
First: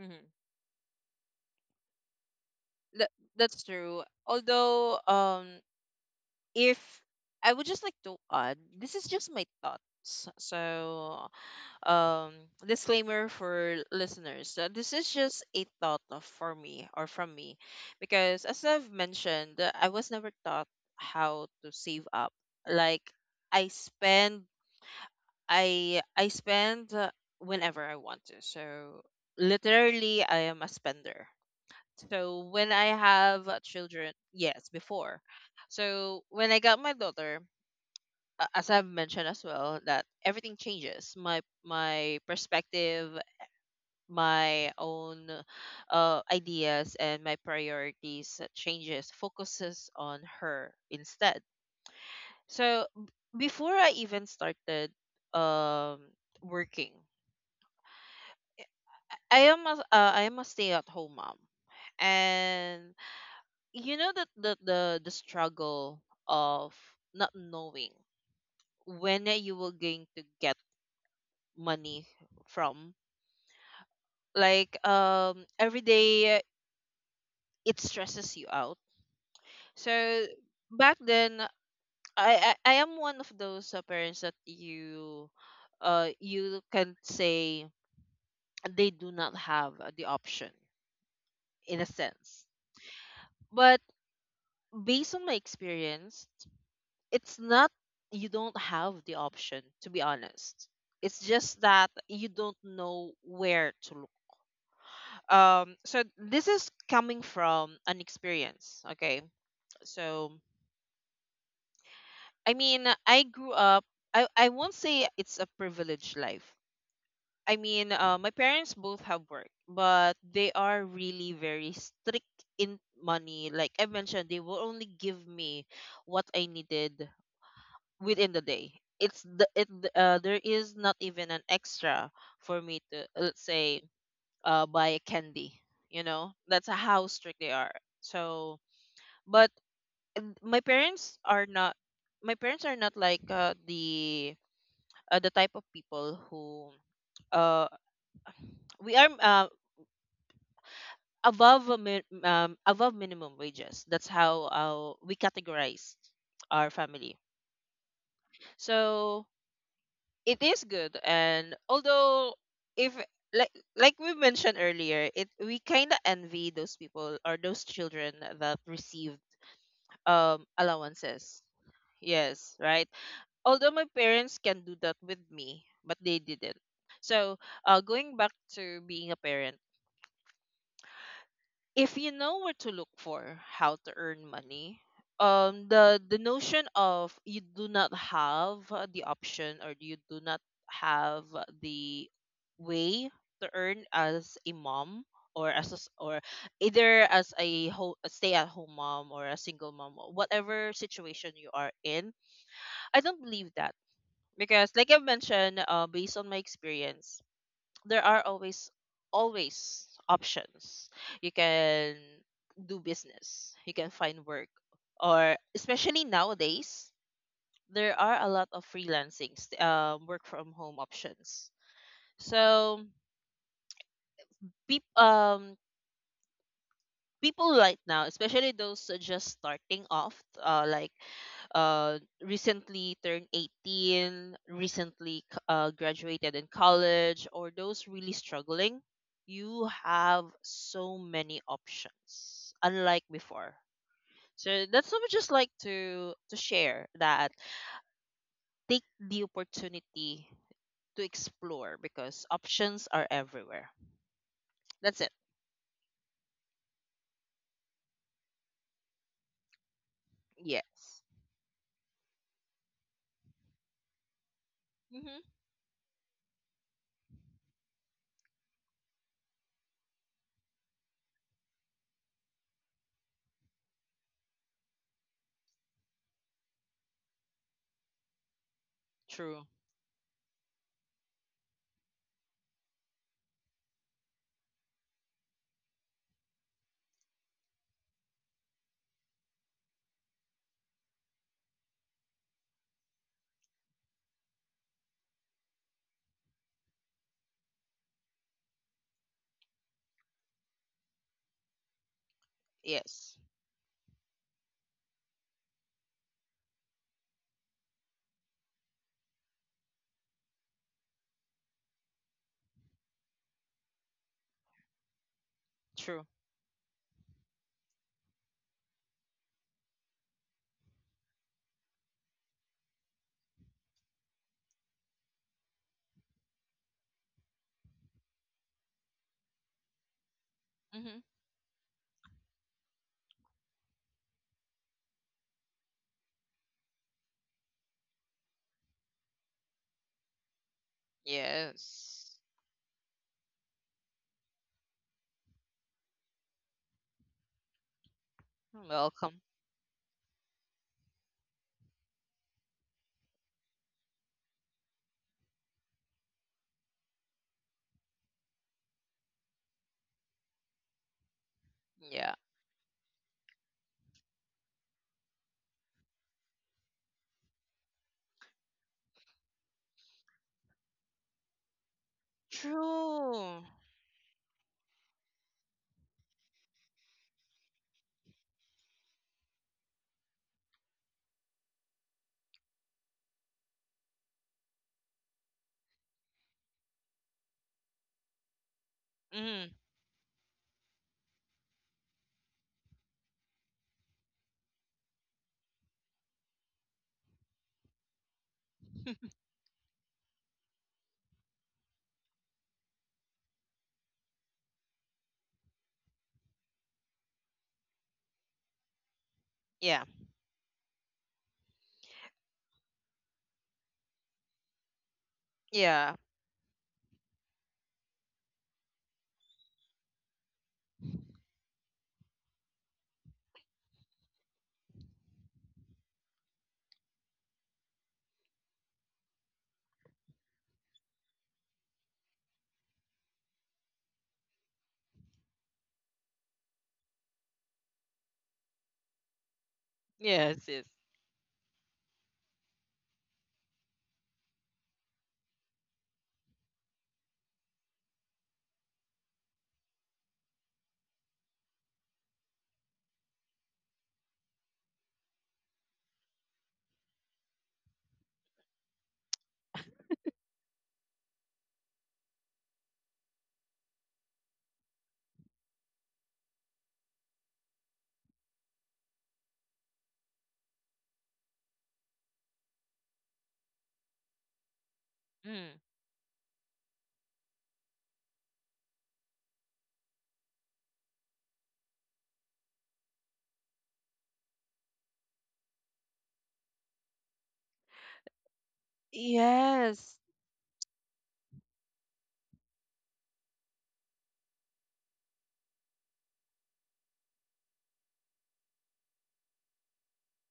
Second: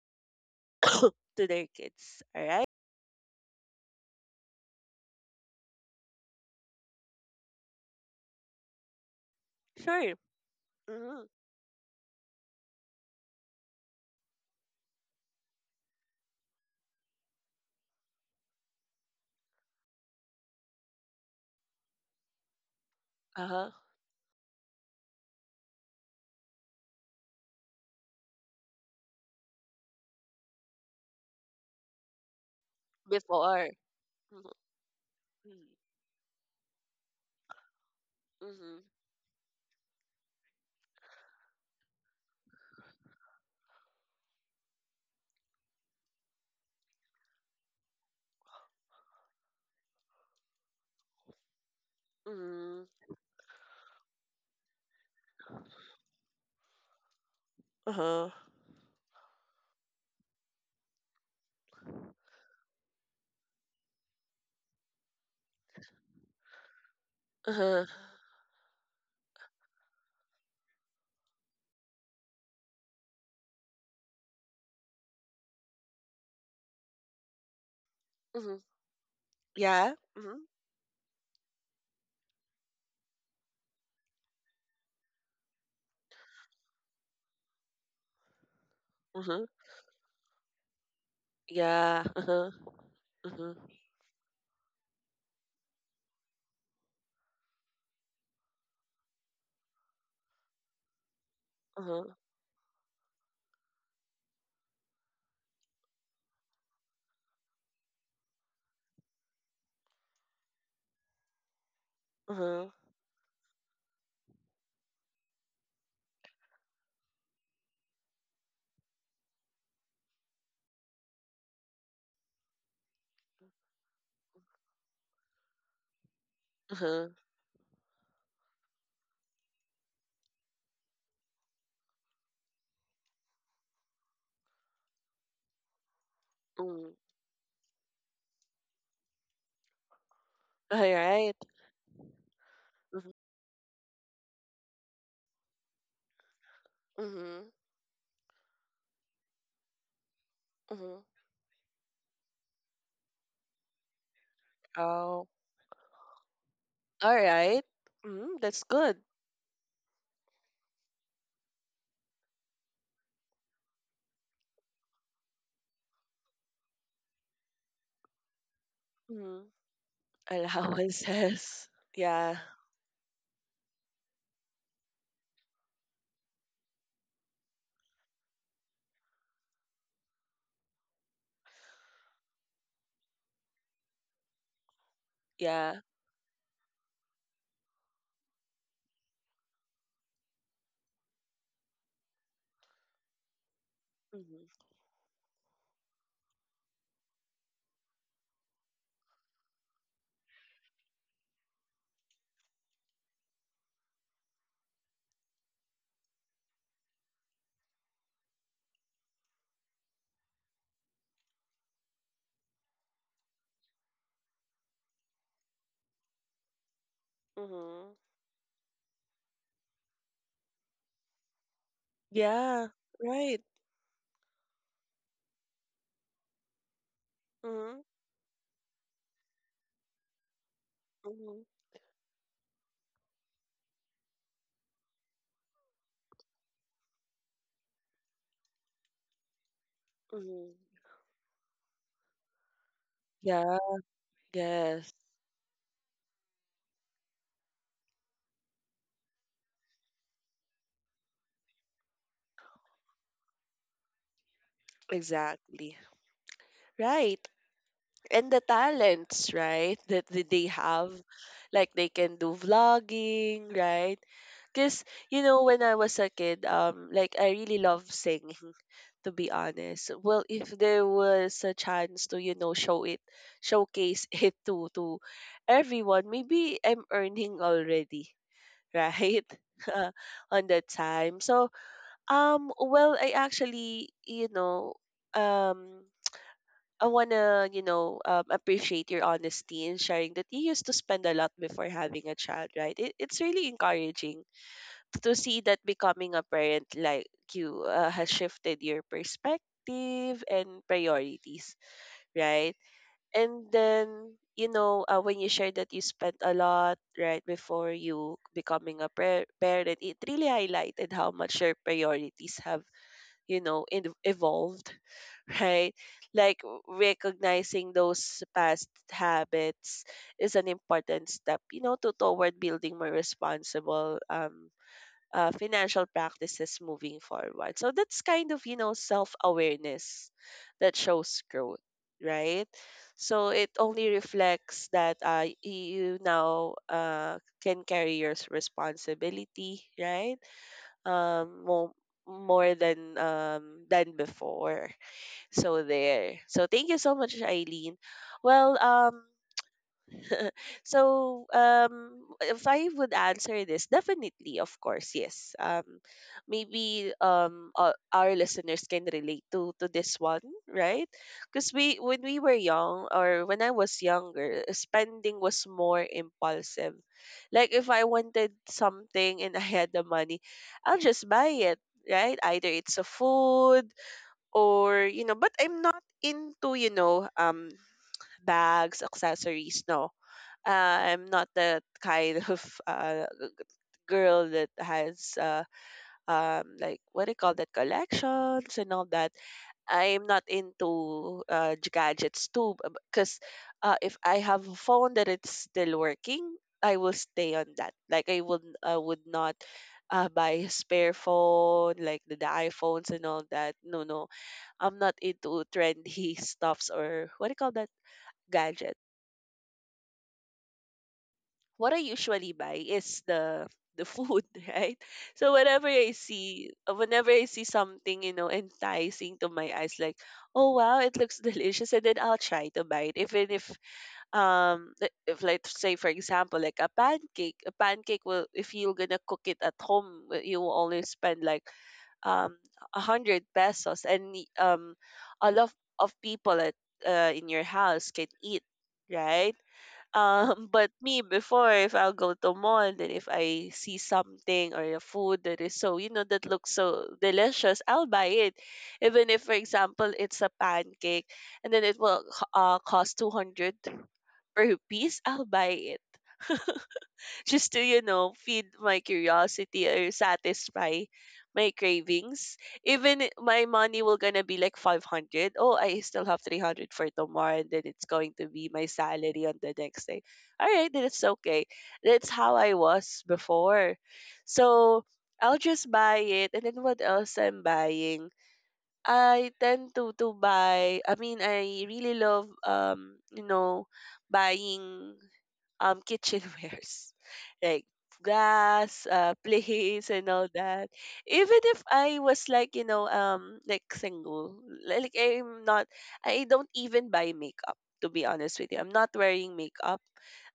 Speaker 2: Mm-hmm.
Speaker 1: <coughs> to their kids. All right,
Speaker 2: That, that's true. Although, if I would just like to add, this is just my thoughts.
Speaker 1: sure. Hmm.
Speaker 2: So, um disclaimer for listeners, this is just a thought for me or from me, because as I've mentioned, I was never taught how to save up. Like
Speaker 1: Uh
Speaker 2: i
Speaker 1: huh.
Speaker 2: spend I spend whenever I want to. So literally I am a spender. So when I have
Speaker 1: Before.
Speaker 2: children, yes, before.
Speaker 1: Mhm.
Speaker 2: So when I got my daughter, as
Speaker 1: Mhm.
Speaker 2: I've mentioned as well, that everything changes. My perspective, my own ideas, and my priorities changes, focuses on her instead.
Speaker 1: Mhm.
Speaker 2: So before I even started um working,
Speaker 1: Uh-huh.
Speaker 2: I am a stay at home mom. And you know that the struggle of not
Speaker 1: Uh-huh.
Speaker 2: knowing when you were going to get money from, like, every day, it stresses you
Speaker 1: Mhm.
Speaker 2: out.
Speaker 1: Yeah.
Speaker 2: So
Speaker 1: Mhm.
Speaker 2: back then, I am one of those parents that you can say they do not
Speaker 1: Mhm.
Speaker 2: have the option, in a
Speaker 1: Yeah.
Speaker 2: sense.
Speaker 1: Uh-huh. Mhm.
Speaker 2: But based on my experience, it's not you don't have the option. To be honest, it's just that
Speaker 1: Uh-huh.
Speaker 2: you don't know where to look. So this is coming from an experience. Okay, so I
Speaker 1: Uh-huh.
Speaker 2: mean, I grew up. I won't say it's a privileged life. I mean, my parents both have work, but they are really very strict in money. Like I mentioned, they will only give me what I needed
Speaker 1: Uh-huh.
Speaker 2: within the day. It's the it There is not even an extra for me to, let's say, buy a candy. You know, that's
Speaker 1: Mm.
Speaker 2: how strict they are. So, but my
Speaker 1: All
Speaker 2: parents
Speaker 1: right.
Speaker 2: are not. My parents are not
Speaker 1: Mhm.
Speaker 2: like the type of people who,
Speaker 1: Mhm.
Speaker 2: uh, we are
Speaker 1: Mhm.
Speaker 2: above above minimum wages. That's how we
Speaker 1: Oh.
Speaker 2: categorize our
Speaker 1: All
Speaker 2: family.
Speaker 1: right. Mm, that's good.
Speaker 2: So it is good, and although, if like like we mentioned earlier, it we kind of envy those people or those children that received
Speaker 1: Mhm.
Speaker 2: allowances.
Speaker 1: Allowances. <laughs> Yeah.
Speaker 2: Yes, right. Although my parents can do that with me, but they didn't. So, going back to being a parent, if you know where to look for how to earn money,
Speaker 1: Yeah.
Speaker 2: the notion of you do not have the option, or you do not have the way to earn as a
Speaker 1: Mhm.
Speaker 2: mom, or as a s or either as a, ho- a stay at home mom, or a single mom, or whatever situation you are in, I don't believe that. Because like I've mentioned, based on my experience, there are always options. You can do business. You can find work, or especially nowadays,
Speaker 1: Mhm.
Speaker 2: there are a lot of freelancing, work from home options.
Speaker 1: Yeah.
Speaker 2: So
Speaker 1: Right.
Speaker 2: peop, um people right
Speaker 1: Mhm.
Speaker 2: now, especially those just starting off, like
Speaker 1: Mhm.
Speaker 2: recently turned 18, recently graduated in college, or those really struggling, you have
Speaker 1: Mhm.
Speaker 2: so many options, unlike before.
Speaker 1: Yeah.
Speaker 2: So that's
Speaker 1: Yes.
Speaker 2: what I just like to share, that take the opportunity to explore because options are everywhere. That's it.
Speaker 1: Exactly. Right. And the talents, right? That that they have,
Speaker 2: Yes.
Speaker 1: like they can do vlogging, right? Because, you
Speaker 2: Mm-hmm.
Speaker 1: know, when I was a kid, like I really love singing. <laughs> To be honest, well, if there was a chance to, you know, show it, showcase <laughs> it to everyone, maybe I'm earning already, right?
Speaker 2: True.
Speaker 1: <laughs> On that time. So, well, I actually, you know, um, I wanna, you know, appreciate your honesty in sharing that you used to spend a lot before having a child, right? It's really encouraging to see that becoming a parent like you has shifted your perspective and priorities, right?
Speaker 2: Yes.
Speaker 1: And then, you know, when you share that you spent a lot, right, before you becoming a parent, it really highlighted how much your priorities have, you know, evolved, <laughs> right,
Speaker 2: True.
Speaker 1: like recognizing those past habits is an important step, you know, to toward building more responsible financial practices moving forward, so that's kind of, you know, self-awareness that
Speaker 2: Mm-hmm.
Speaker 1: shows growth, right. So it only reflects that you now can carry your responsibility, right, um more
Speaker 2: Yes.
Speaker 1: more than before. So there. So thank you so much, Eileen. Well, um,
Speaker 2: Welcome.
Speaker 1: so, if I would answer this, definitely, of course, yes. Maybe our listeners can relate to this one, right? Because we, when
Speaker 2: Yeah.
Speaker 1: we were young, or when I was younger, spending was more impulsive. Like if I wanted something and <laughs> I had the money, I'll just buy it, right? Either it's a
Speaker 2: True.
Speaker 1: food or, you know, but I'm not into, you know, um, bags, accessories, no, I'm not that kind <laughs> of uh, g- g- girl that has like what do you call that, collections and all that.
Speaker 2: Mm.
Speaker 1: I'm not into gadgets too, because if I have a phone that it's still working, I will stay on that. Like I would not buy a spare phone like the iPhones and all that. No, no, I'm not into trendy <laughs> stuffs or what do you call that, gadget.
Speaker 2: Yeah.
Speaker 1: What I usually buy is the food, <laughs> right? So
Speaker 2: Yeah.
Speaker 1: whenever I see something, you know, enticing to my eyes, like, oh wow, it looks <laughs> delicious, and then I'll try to buy it. Even if if let's say for example, like a pancake. A pancake will if you're gonna cook it at home, you will only spend like um a hundred pesos and a lot of people at in your house can eat, right?
Speaker 2: Yes.
Speaker 1: <laughs> But
Speaker 2: Yes.
Speaker 1: me before, if I'll go to mall, then if I see something or a food that is so, you know, that looks so delicious, I'll buy it. Even if, for example, it's a pancake and then it will cost 200 per piece, I'll buy it. <laughs> Just to, you know, feed my curiosity or satisfy my cravings. Even my money will gonna be like 500. Oh, I still have 300 for tomorrow and then it's going to be my salary on the next day. All right, then it's okay. That's how I was before. So I'll
Speaker 2: Mm.
Speaker 1: just buy it. And then what else I'm buying? I tend to buy. I mean, I really love you know, buying kitchenwares, <laughs> like glass, plates,
Speaker 2: Yes.
Speaker 1: and all that. Even if I was like like single, like I'm not, I don't even buy makeup. To be honest with you, I'm not wearing makeup.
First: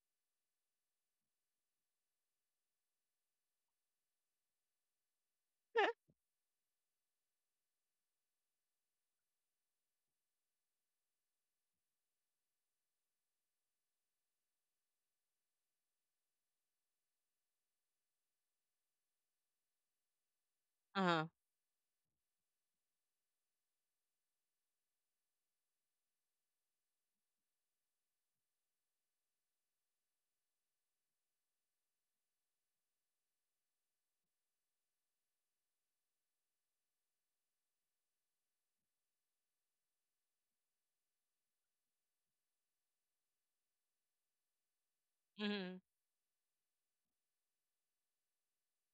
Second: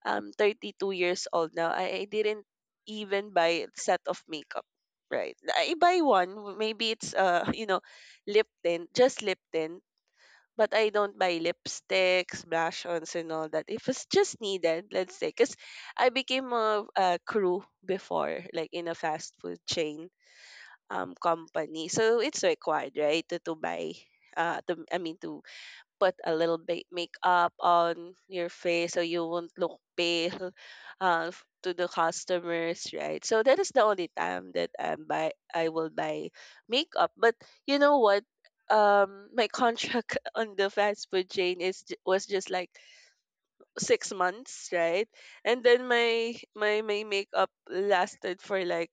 Speaker 1: I'm 32 years old now. I didn't even buy a set of makeup. Right. I buy
Speaker 2: <laughs>
Speaker 1: one. Maybe it's <laughs> you know, lip tint, just lip tint, but I don't buy lipsticks, blush-ons, and all that. If it's just needed, let's say, because I became a crew before, like in a fast food chain
Speaker 2: Uh-huh.
Speaker 1: company, so it's required, right, to buy. To, I mean to put a little bit makeup on your face so you won't look pale <laughs> to the customers, right? So that is the only time that I will buy makeup. But you know what? My contract <laughs> on the fast food chain is was just like 6 months, right? And
Speaker 2: Mm.
Speaker 1: then my makeup lasted for like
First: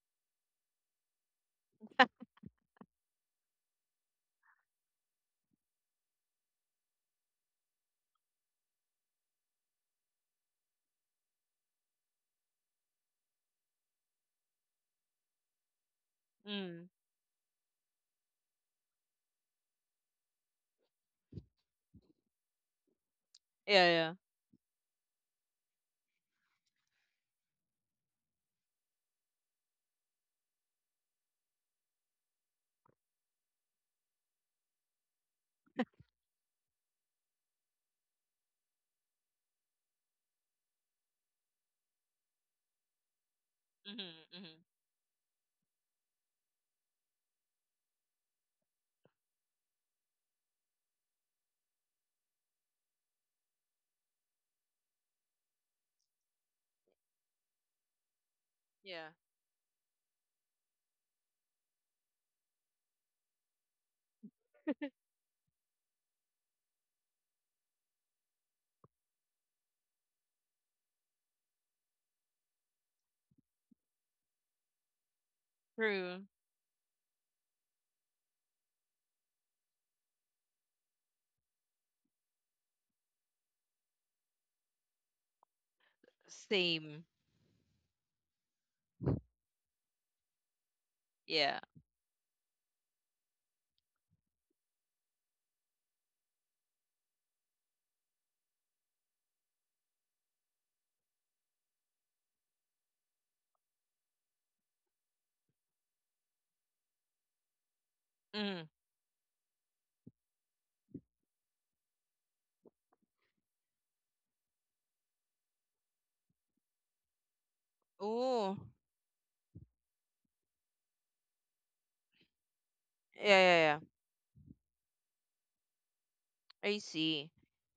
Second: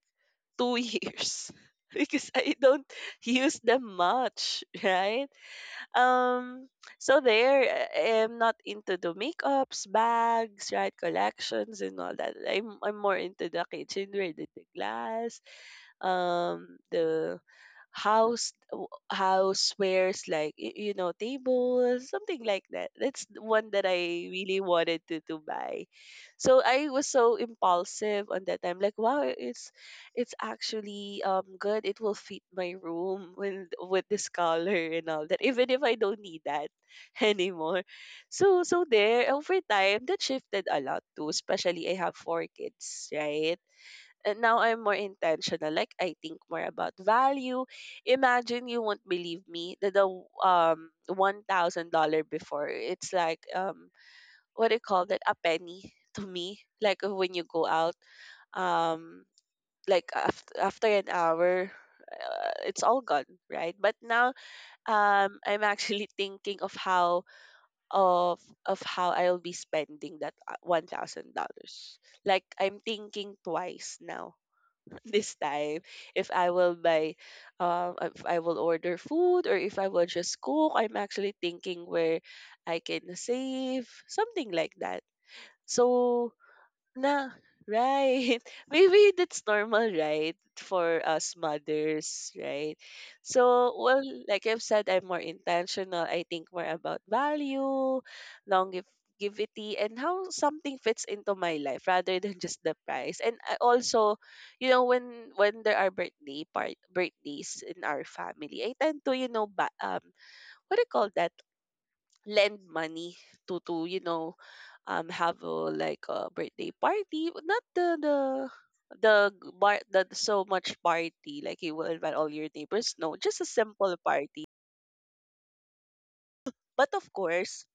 Speaker 1: 2 years <laughs> because I don't use them much, right? Um, so there, I'm not into the makeups, bags, right, collections, and all that. I'm more into the kitchenware, the glass,
Speaker 2: Mm.
Speaker 1: the house housewares like you know, tables, something like that. That's the one
Speaker 2: Yeah.
Speaker 1: that
Speaker 2: Yeah.
Speaker 1: I really wanted to buy. So I was so impulsive on that time like wow, it's actually good. It will fit my room with this color and all that, even if I don't need that <laughs> anymore. So there, over time, that shifted a lot too, especially I have 4 kids, right?
Speaker 2: Mm.
Speaker 1: And
Speaker 2: Mm.
Speaker 1: now I'm more intentional. Like I think more about value. Imagine, you won't believe me that the $1,000 before, it's like what do you call that, a penny to me. Like when you go out,
Speaker 2: Yeah.
Speaker 1: um like after an hour, it's all gone, right? But now, I'm actually thinking of how of of how I'll be spending that $1,000. Like I'm thinking twice now, this time,
Speaker 2: True.
Speaker 1: if I will buy, if I will order food or if I will just cook. I'm actually thinking where I can save something like that. So,
Speaker 2: Same.
Speaker 1: na, right. <laughs> Maybe that's normal, right? For us
Speaker 2: Yeah.
Speaker 1: mothers, right? So, well, like I've said, I'm more intentional. I think more about value, longevity, and how something fits into my life rather than <laughs> just the price. And I also, you know, when there are birthdays in our family,
Speaker 2: Mm.
Speaker 1: I tend to, you know, what do you call that? Lend money to you know, have a like a birthday party, but not the
Speaker 2: Oh.
Speaker 1: the g- bar the so much party like you will invite all your neighbors, no,
Speaker 2: Yeah.
Speaker 1: just a
Speaker 2: Yeah. Yeah.
Speaker 1: simple party.
Speaker 2: I
Speaker 1: But of
Speaker 2: see.
Speaker 1: course.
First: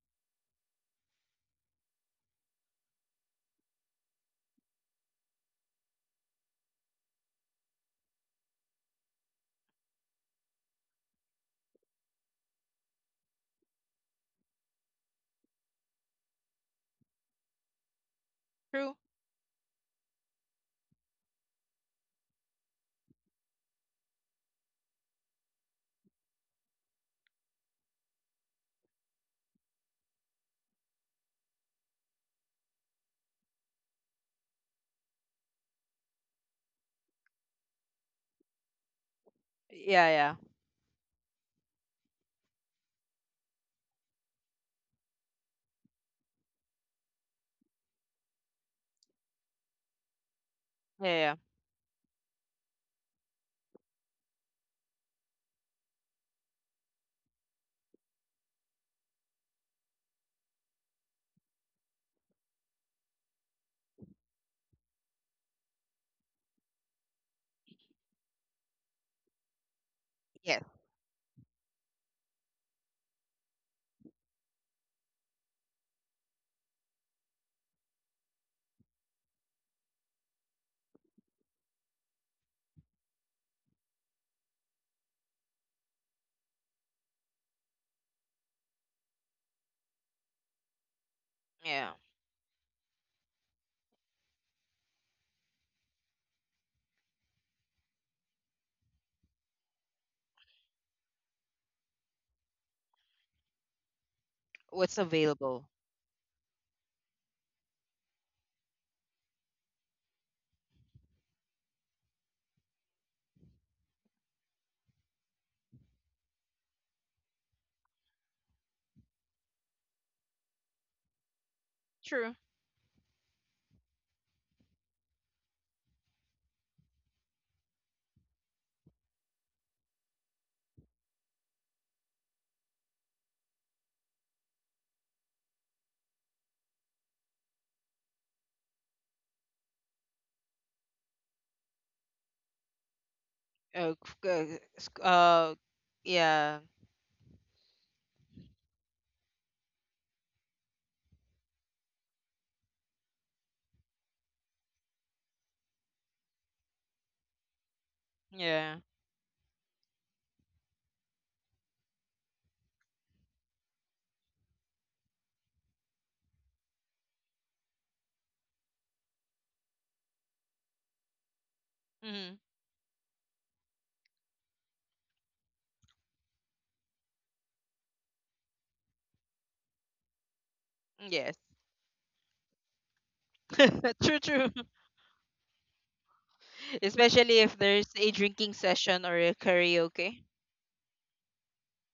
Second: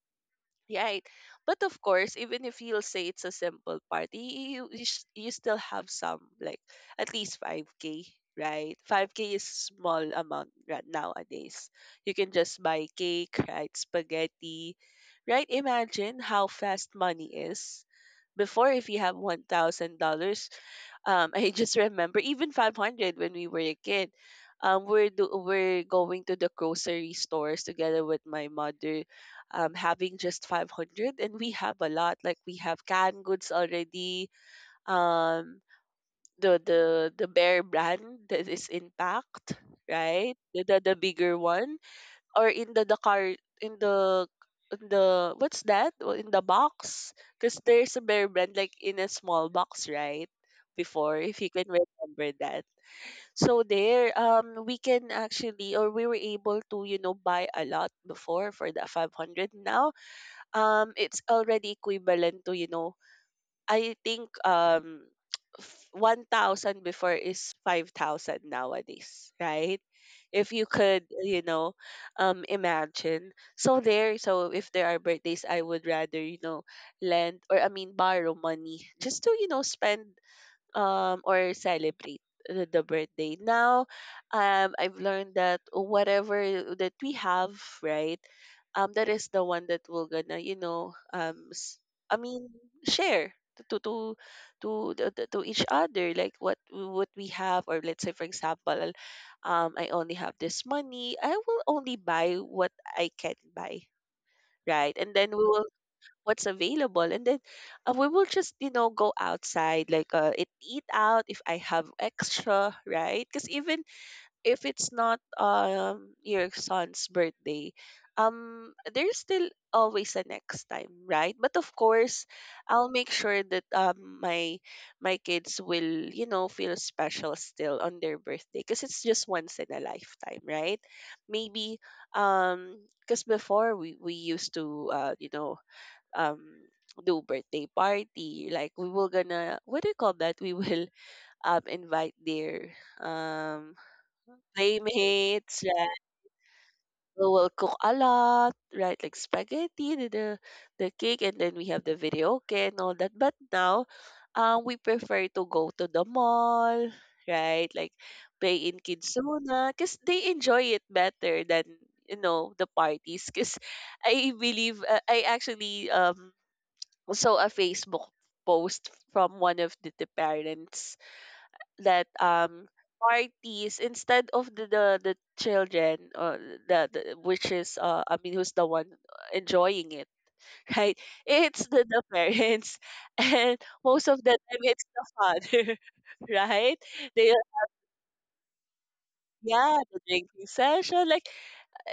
Speaker 1: Right. But of course, even if you'll say it's a simple party, you still have some, like at least 5K, right? 5K is small amount right nowadays. You can just buy cake, right? Spaghetti, right? Imagine how fast money is. Before, if
Speaker 2: True.
Speaker 1: you have $1,000, <laughs> I just remember even 500 when we were a kid. We're going to the grocery stores together with my mother, having just 500, and we have a lot. Like we have canned goods already. Um, the bear brand that is intact,
Speaker 2: Yeah.
Speaker 1: right?
Speaker 2: Yeah.
Speaker 1: The bigger one, or in the what's that. Well, in the box, because there's a bear brand like in a small box, right?
Speaker 2: Yeah.
Speaker 1: Before,
Speaker 2: Yeah.
Speaker 1: if you can remember that. So there, we can actually, or we were able to, you know, buy a lot before for the 500. Now, it's already equivalent to, you know, I think, <tsk> 1,000 before is 5,000 nowadays, right? If
Speaker 2: Yes.
Speaker 1: you could, you know, imagine. So there, so if there are birthdays, I would rather, you know, lend, or I mean borrow money just to, you know, spend, or celebrate the birthday. Now, I've learned that whatever that we have, right, that is the one that we're gonna, you know,
Speaker 2: Yeah.
Speaker 1: I mean, share to to to to each other, like what we have. Or let's say, for example, I only have this money, I will only buy what I can buy. Right,
Speaker 2: What's
Speaker 1: and then we
Speaker 2: available?
Speaker 1: will what's available, and then we will just, you know, go outside like it, eat out if I have extra, right? Because even if it's not your son's birthday, there's still always a next time, right? But of course,
Speaker 2: True.
Speaker 1: I'll make sure that my kids will, you know, feel special still on their birthday, because it's just once in a lifetime, right? Maybe because before, we used to you know, um do birthday party, like we will gonna what do you call that, we will <laughs> invite their um
Speaker 2: Uh. c- Uh. uh,
Speaker 1: playmates, right?
Speaker 2: Yeah.
Speaker 1: We will cook a lot, right? Like spaghetti, the cake, and then we have the video okay and all that. But now, we prefer to go to the mall, right? Like play
Speaker 2: Yeah.
Speaker 1: in Kidsuna, because they enjoy it better than, you know, the parties. Because <laughs> I believe I actually so a Facebook post from one of the parents that
Speaker 2: Mm.
Speaker 1: parties, instead of the children the, which is I mean, who's the one enjoying it, <laughs> right?
Speaker 2: Yes.
Speaker 1: It's the parents, <laughs> and
Speaker 2: <laughs>
Speaker 1: most
Speaker 2: true,
Speaker 1: of the
Speaker 2: true.
Speaker 1: time it's the father. <laughs> Right.
Speaker 2: <laughs>
Speaker 1: They,
Speaker 2: Especially if there's a drinking session or a
Speaker 1: yeah, the
Speaker 2: karaoke.
Speaker 1: drinking session, like,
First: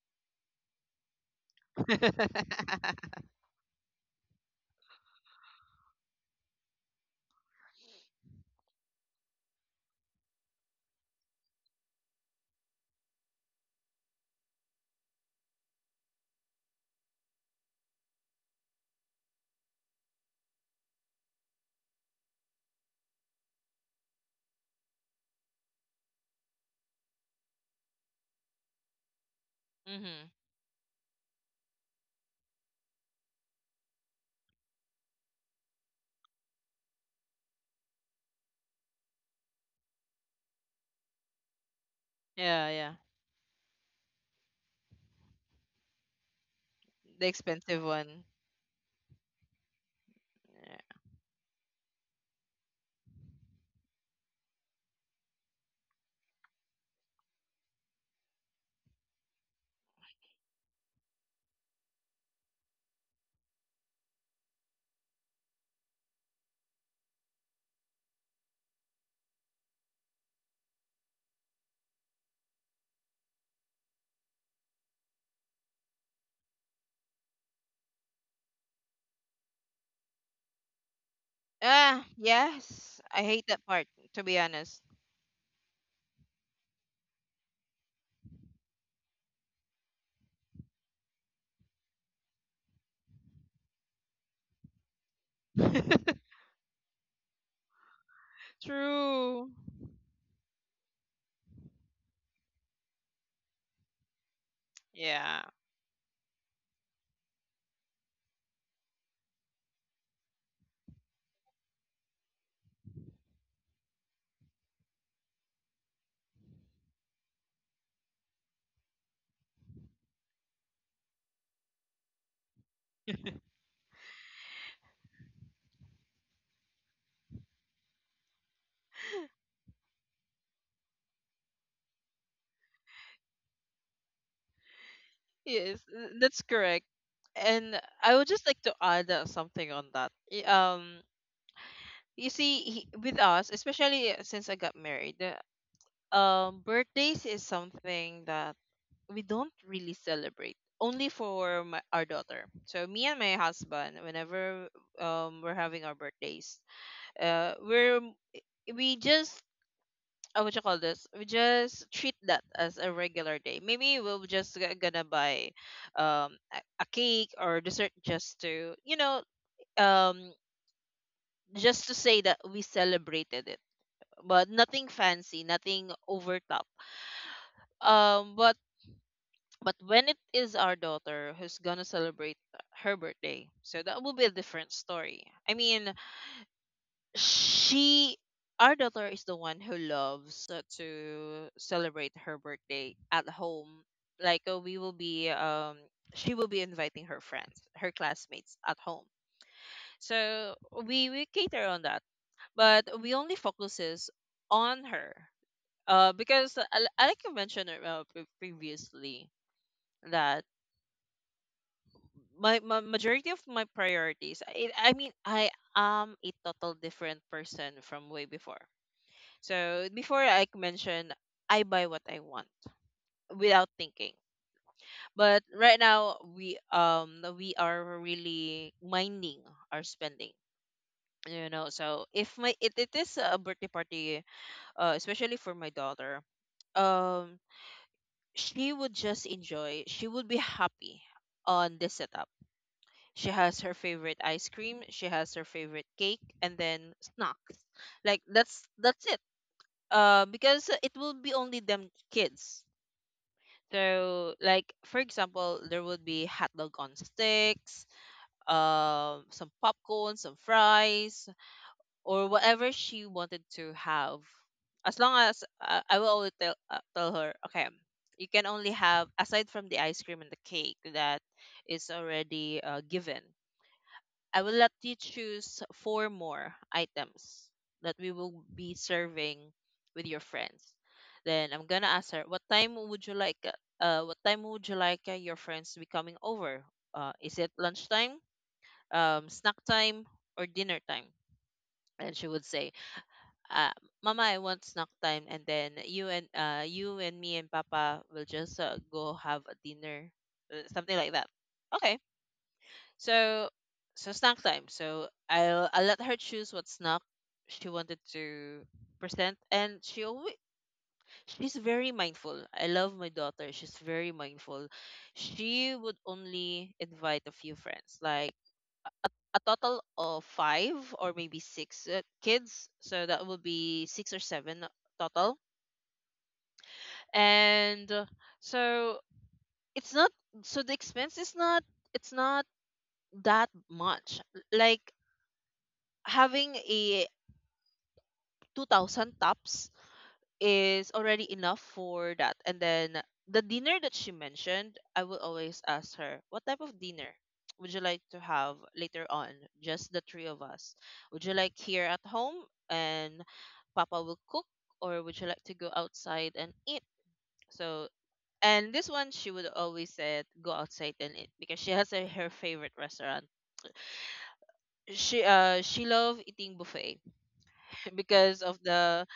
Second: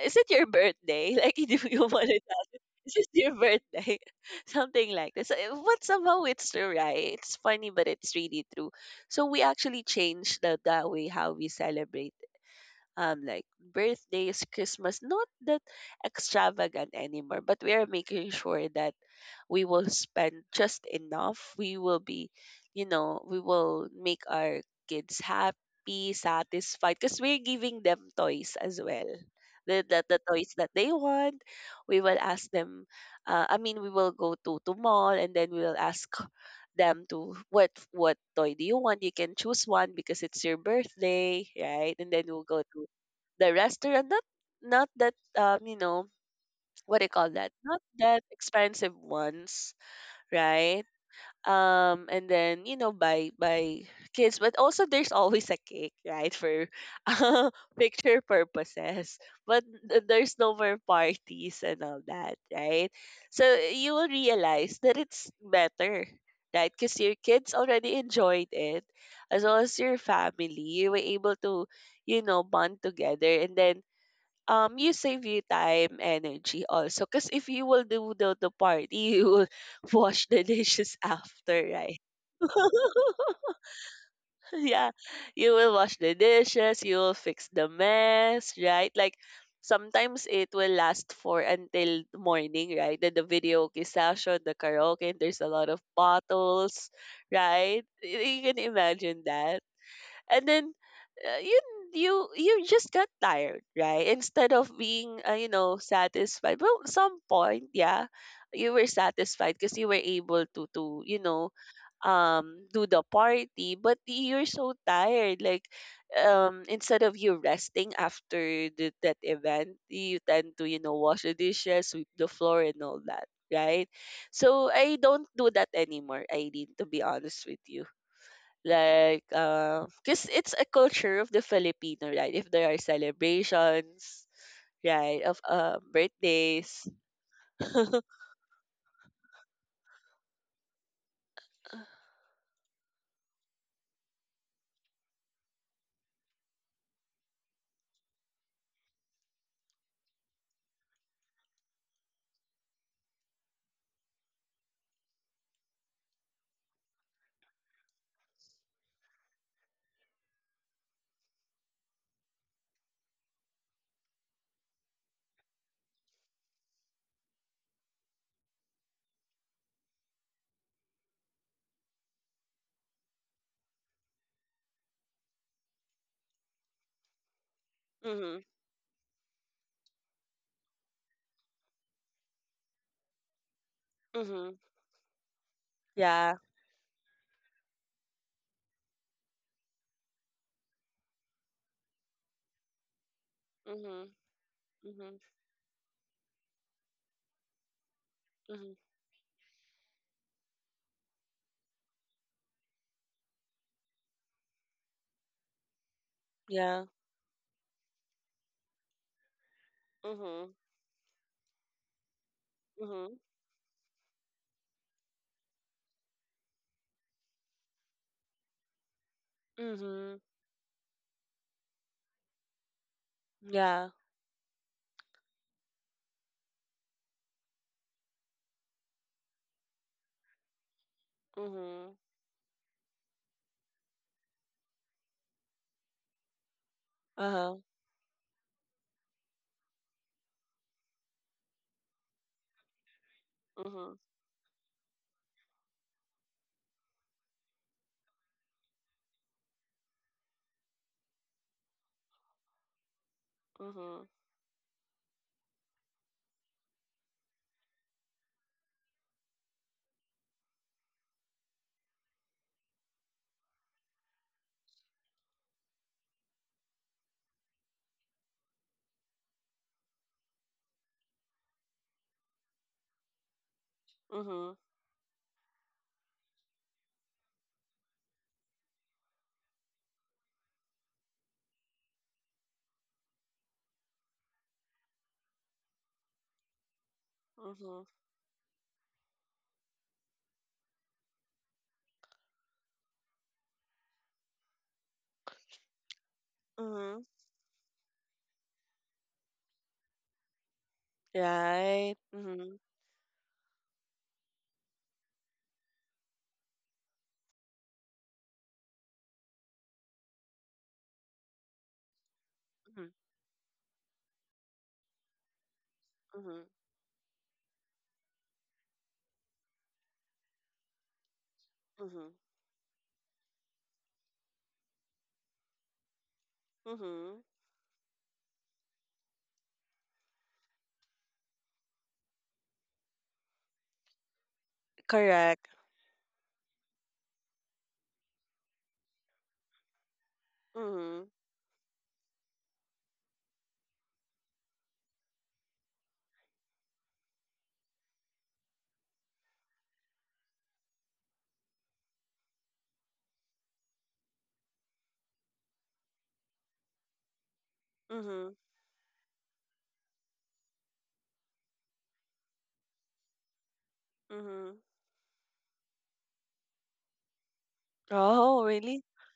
Speaker 1: is it your birthday? <laughs> Like, do
Speaker 2: <laughs>
Speaker 1: you want to.
Speaker 2: Mm-hmm.
Speaker 1: This is your birthday? <laughs> Something like this. But somehow it's true, right? It's funny, but it's really true. So we actually changed the way how we celebrate, like birthdays, Christmas, not that extravagant anymore, but we are making sure that we will spend just enough. We will be, you know, we will make our kids happy, satisfied, because we're giving them toys as well. The toys that they want, we will ask them. I mean, we will go to mall, and then we will ask them to what toy do you want? You can choose one because it's your birthday, right? And then we'll go
Speaker 2: Yeah,
Speaker 1: to
Speaker 2: yeah.
Speaker 1: the restaurant, not, not that, you know, what do you
Speaker 2: The
Speaker 1: call that, not
Speaker 2: expensive
Speaker 1: that
Speaker 2: one.
Speaker 1: expensive ones, right?
Speaker 2: Yeah.
Speaker 1: And then, you know, by kids. But also there's <laughs> always a cake, right, for <laughs> uh, picture purposes. But there's no more parties and all that, right? So you will realize that it's better, right, because your kids already enjoyed it, as well as your family. You were able to, you know, bond together. And then you save you time, energy also, because if you will do the party, you will <laughs> wash the dishes after, right?
Speaker 2: Ah, yes. I
Speaker 1: <laughs>
Speaker 2: hate that part, to be honest.
Speaker 1: Yeah, you will wash the dishes, you will fix the mess, right? Like sometimes it will last for until morning, right? Then the video session, the karaoke, and there's a lot of
Speaker 2: <laughs>
Speaker 1: bottles, right? You can imagine
Speaker 2: True.
Speaker 1: that. And then uh, you you, you just got tired, right, instead of being,
Speaker 2: Yeah.
Speaker 1: you know, satisfied. Well, some point, yeah, you were satisfied because you were able to you know, do the party. But you're so tired, like instead of you resting after that event, you tend to, you know, wash the dishes, sweep the floor, and all that, right? So I don't do that anymore, Aileen, to be honest with you. Like cause it's a culture of the Filipino, right? If there are celebrations, right, of
Speaker 2: Yes, that's
Speaker 1: birthdays.
Speaker 2: correct.
Speaker 1: <laughs>
Speaker 2: And I would just like to add something on that. You see, with us, especially since I got married, birthdays is something that we don't really celebrate, only for our daughter. So me and my husband, whenever we're having our birthdays, uh we're we just, what you call this, we just treat that as a regular day. Maybe we'll just gonna buy a cake or dessert, just to, um just to say that we celebrated it. But nothing fancy, nothing over top,
Speaker 1: Mhm.
Speaker 2: but. But when it is our daughter who's gonna celebrate her birthday, so that will be a
Speaker 1: Mhm.
Speaker 2: different story. I mean,
Speaker 1: Yeah.
Speaker 2: she, our daughter is the one who loves to celebrate her birthday at home.
Speaker 1: Mhm.
Speaker 2: Like we will
Speaker 1: Mhm.
Speaker 2: be, she will be inviting her friends, her classmates at
Speaker 1: Mhm.
Speaker 2: home. So we cater on that, but we only focuses on her. Because
Speaker 1: Yeah.
Speaker 2: like I mentioned previously, that
Speaker 1: Mhm.
Speaker 2: my
Speaker 1: Mhm.
Speaker 2: majority of my priorities I am a total different person from way before, so before
Speaker 1: Mhm.
Speaker 2: I mentioned I buy what I want without
Speaker 1: Yeah.
Speaker 2: thinking. But right now we are really minding our spending, you know.
Speaker 1: Mhm.
Speaker 2: So if my it is a birthday party, especially for my daughter, um
Speaker 1: Uh-huh.
Speaker 2: she would just enjoy, she would be happy on this setup. She has her
Speaker 1: Mhm.
Speaker 2: favorite ice cream, she has her favorite cake, and then snacks. Like that's it. Because it will be only them kids.
Speaker 1: Mhm.
Speaker 2: So, like for example, there would be hot dog on sticks, some popcorn, some fries, or whatever she wanted to have. As long as I will always tell tell her, okay, you can only have, aside from the ice cream and the cake that is already given, I will
Speaker 1: Mhm.
Speaker 2: let you choose four more items that we will be serving with your friends. Then I'm gonna ask her, what time would you like? What time would you like your friends to be coming over? Is it
Speaker 1: Mhm.
Speaker 2: lunchtime, snack time, or dinner time? And she would say, uh, "Mama, I want snack time. And then you and
Speaker 1: Mhm.
Speaker 2: me and Papa will just go have a dinner, something like that." Okay,
Speaker 1: Right. Mhm.
Speaker 2: so snack time. So I let her choose what snack she wanted to present, and she's very mindful. I love
Speaker 1: Mhm.
Speaker 2: my daughter. She's very mindful. She would
Speaker 1: Mhm.
Speaker 2: only invite a few friends, like a total of five or maybe six
Speaker 1: Mhm.
Speaker 2: kids. So that would be six or seven total.
Speaker 1: Mhm.
Speaker 2: And so it's not, so the expense is not that much. Like
Speaker 1: Correct.
Speaker 2: having a 2,000 tops is
Speaker 1: Mhm.
Speaker 2: already enough for that. And then the dinner that she mentioned, I will always ask her, what type of dinner would you like to have later on? Just the three of us. Would you like here at home and Papa will cook, or would you like to go outside and eat? So,
Speaker 1: Mhm.
Speaker 2: and This one, she would always say, go outside and eat because she has a, her favorite restaurant.
Speaker 1: Mhm.
Speaker 2: She love eating buffet because
Speaker 1: Oh,
Speaker 2: of
Speaker 1: really?
Speaker 2: the,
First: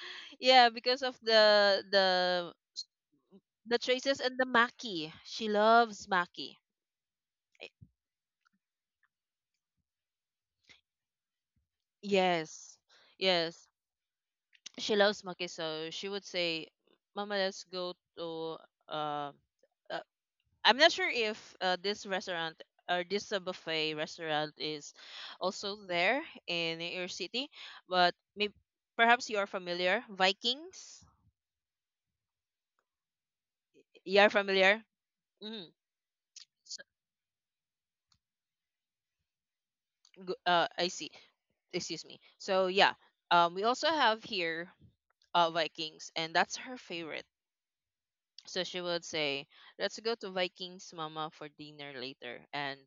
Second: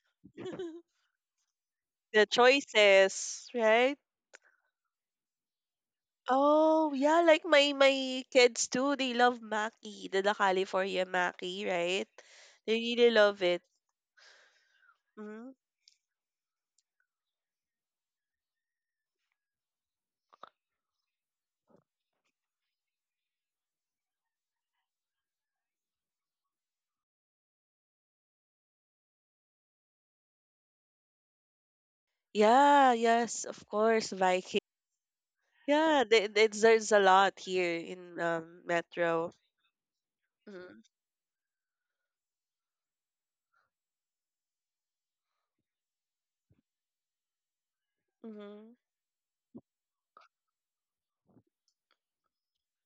Speaker 2: yeah,
Speaker 1: <laughs>
Speaker 2: because of
Speaker 1: The choices,
Speaker 2: the
Speaker 1: right?
Speaker 2: traces and the maki. She loves maki.
Speaker 1: Oh, yeah, like
Speaker 2: Eh,
Speaker 1: my kids too, they love Maki, the California Maki, right? They
Speaker 2: yes
Speaker 1: really love it.
Speaker 2: yes, she loves maki.
Speaker 1: Hmm.
Speaker 2: So she would say, Mama, let's go to uh, uh I'm not sure if this restaurant or this buffet restaurant is also there in your city, but maybe, perhaps you are familiar, Vikings.
Speaker 1: Yeah, yes, of course,
Speaker 2: You are
Speaker 1: Viking.
Speaker 2: familiar. Mm-hmm.
Speaker 1: Yeah,
Speaker 2: So,
Speaker 1: there's a lot here in Metro. Hmm.
Speaker 2: I see. Excuse me. So yeah, we also have here Vikings, and that's her favorite. So
Speaker 1: Hmm.
Speaker 2: she would say, "Let's go to Vikings, Mama, for dinner later." And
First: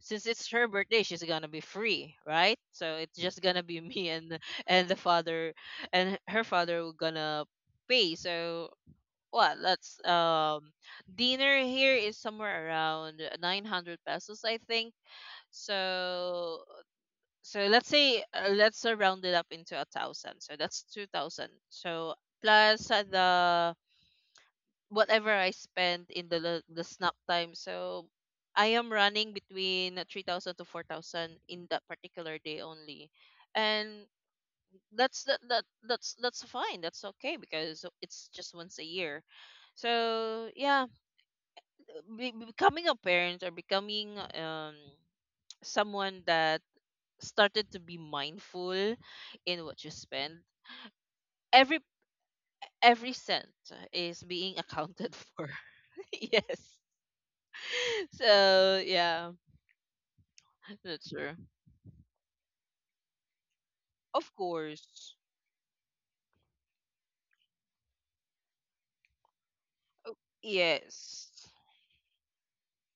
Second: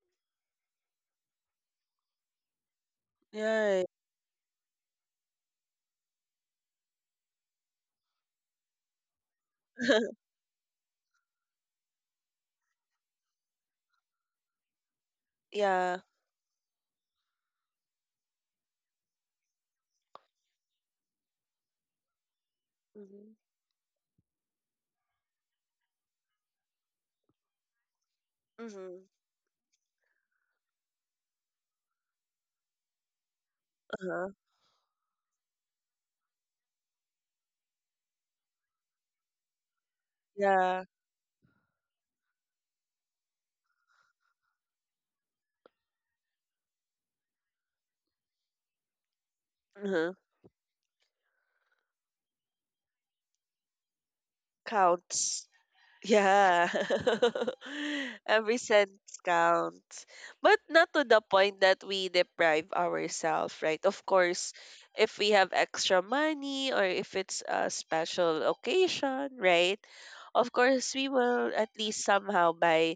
Speaker 2: since it's her birthday, she's gonna be free, right? So it's just gonna be <laughs>
Speaker 1: Yeah.
Speaker 2: me and the father, and her father were gonna pay. So what? Let's
Speaker 1: <laughs>
Speaker 2: dinner here is somewhere around 900 pesos, I think.
Speaker 1: Yeah.
Speaker 2: So, so let's say let's round it up into a thousand. So that's 2,000. So plus
Speaker 1: Mm-hmm.
Speaker 2: the whatever I spend in the snack time. So I am
Speaker 1: Mm-hmm.
Speaker 2: running between 3,000 to 4,000 in that particular day only, and
Speaker 1: Uh-huh.
Speaker 2: that's fine. That's okay because it's just once a year. So
Speaker 1: Yeah.
Speaker 2: yeah, becoming a parent or becoming someone that started to be mindful in what you
Speaker 1: Uh-huh.
Speaker 2: spend. Every every cent is being accounted
Speaker 1: Counts.
Speaker 2: for. <laughs>
Speaker 1: Yeah.
Speaker 2: Yes. <laughs>
Speaker 1: <laughs> Every
Speaker 2: So
Speaker 1: cent
Speaker 2: yeah,
Speaker 1: counts. But not to
Speaker 2: that's
Speaker 1: the
Speaker 2: true.
Speaker 1: point that we deprive ourselves, right? Of
Speaker 2: Of
Speaker 1: course,
Speaker 2: course.
Speaker 1: if we have extra money, or if it's a special occasion, right? Of course, we
Speaker 2: Yes.
Speaker 1: will at least somehow buy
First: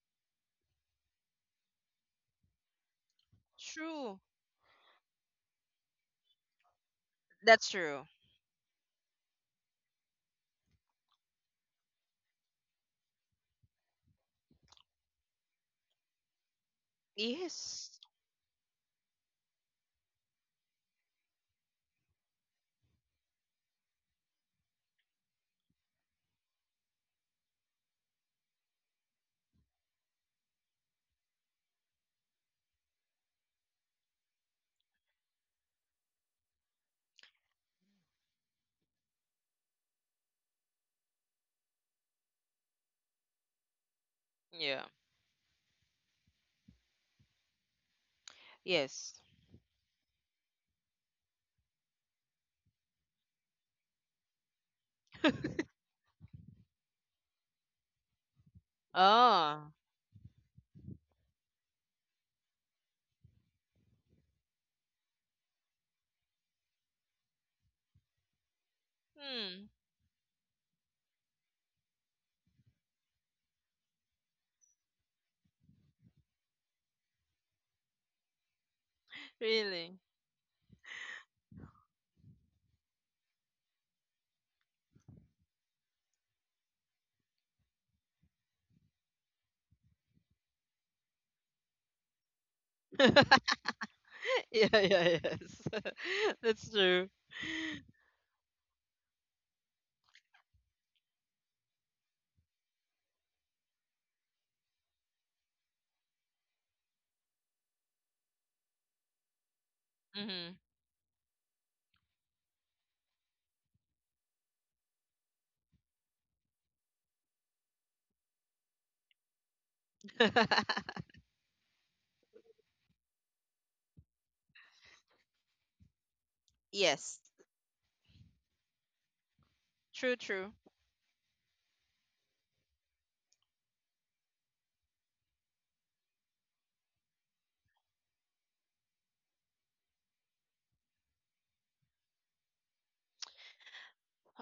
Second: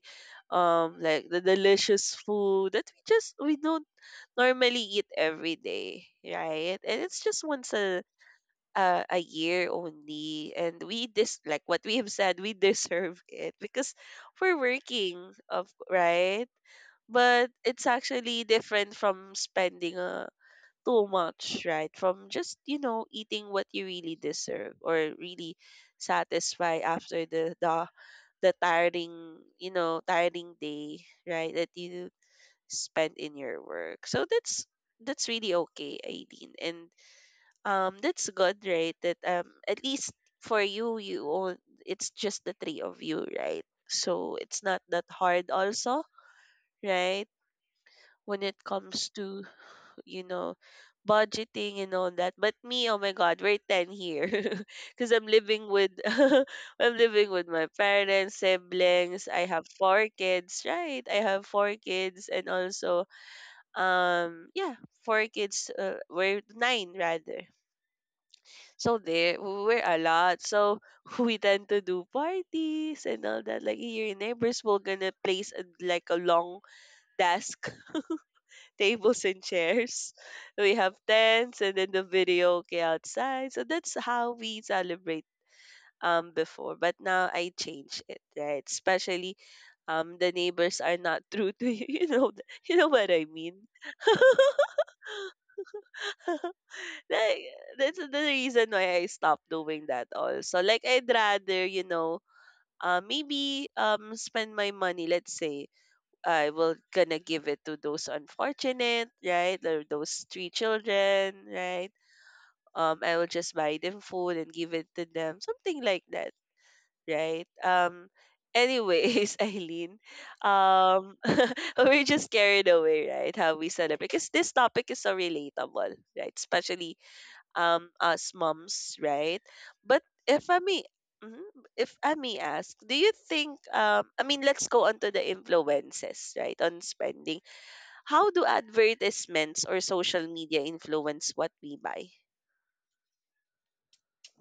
Speaker 1: like the delicious food that we just we don't
Speaker 2: True.
Speaker 1: normally eat every day, right? And it's just
Speaker 2: That's
Speaker 1: once
Speaker 2: true.
Speaker 1: a year only and we dis like what we have said, we deserve it because we're working of right. But it's
Speaker 2: Yes.
Speaker 1: actually different from spending too much, right? From just eating what you really deserve or really satisfy after the tiring, tiring day right that you spent in your work. So that's really okay, Aileen. And that's good, right? That at least for you, you own, it's just the three of you, right? So it's
Speaker 2: Yeah.
Speaker 1: not that hard, also, right? When it comes
Speaker 2: Yes.
Speaker 1: to, you know, budgeting and all that. But me, oh my God, we're ten here <laughs> because I'm
Speaker 2: <laughs>
Speaker 1: living with <laughs> I'm living with my parents, siblings. I have
Speaker 2: Ah.
Speaker 1: four kids, right? I have four kids, and also yeah, four kids. We're nine rather. So there,
Speaker 2: Hmm.
Speaker 1: we're a lot. So <laughs> we tend to do parties and all that. Like your neighbors will gonna place a, like a long desk, <laughs> tables and
Speaker 2: Really.
Speaker 1: chairs. We have tents and then the video karaoke outside. So that's how we celebrate before. But now I change it, right? Especially the neighbors are not <laughs> true to you. <laughs> You know, you know
Speaker 2: <laughs>
Speaker 1: what
Speaker 2: Yeah,
Speaker 1: I mean.
Speaker 2: yeah, yes. <laughs> That's true.
Speaker 1: Like that's the reason why I stopped doing that. Also, like I'd rather, you know, maybe spend my money, let's say I will gonna give it to those unfortunate, right? Or those three
Speaker 2: Mm-hmm.
Speaker 1: children, right? I will just buy them food and give it to them, something like that, right? Anyways, <laughs> Eileen,
Speaker 2: <laughs>
Speaker 1: um <laughs> we're just carried away, right? How we celebrate, because this topic is so relatable, right? Especially
Speaker 2: Yes.
Speaker 1: us moms, right? But
Speaker 2: True,
Speaker 1: if
Speaker 2: true.
Speaker 1: I may, mhm, if I may ask, do you think, I mean, let's go on to the influences, right? On spending. How do advertisements or social media influence what we buy?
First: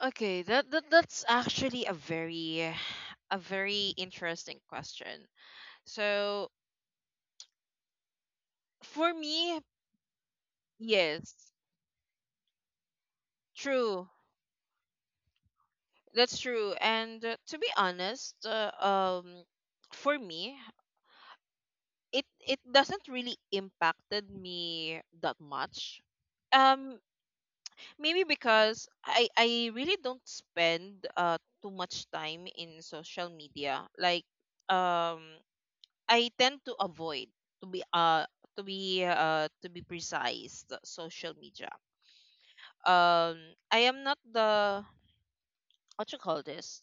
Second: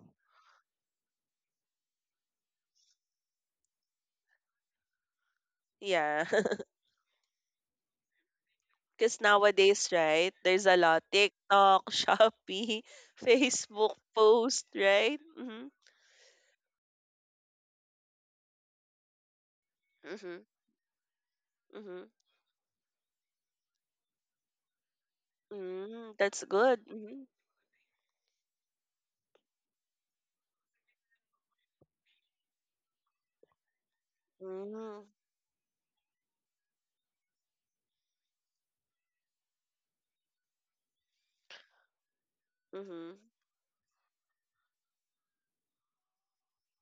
Speaker 2: Okay, that's actually a very interesting question.
Speaker 1: Yeah.
Speaker 2: So
Speaker 1: <laughs>
Speaker 2: for
Speaker 1: Because
Speaker 2: me,
Speaker 1: nowadays, right, there's a lot,
Speaker 2: yes,
Speaker 1: TikTok, <laughs> Shopee, Facebook
Speaker 2: true.
Speaker 1: post, right? Mm-hmm.
Speaker 2: That's true. And to be honest, for
Speaker 1: Mm-hmm.
Speaker 2: me,
Speaker 1: Mm-hmm.
Speaker 2: it doesn't really impacted me that much.
Speaker 1: Mm, that's good.
Speaker 2: Um,
Speaker 1: Mm-hmm.
Speaker 2: Maybe because I really don't spend too much time in social media. Like
Speaker 1: Mm-hmm.
Speaker 2: um. I tend to avoid to be to be precise the social media.
Speaker 1: Mm-hmm.
Speaker 2: Um I am not the, what you call this?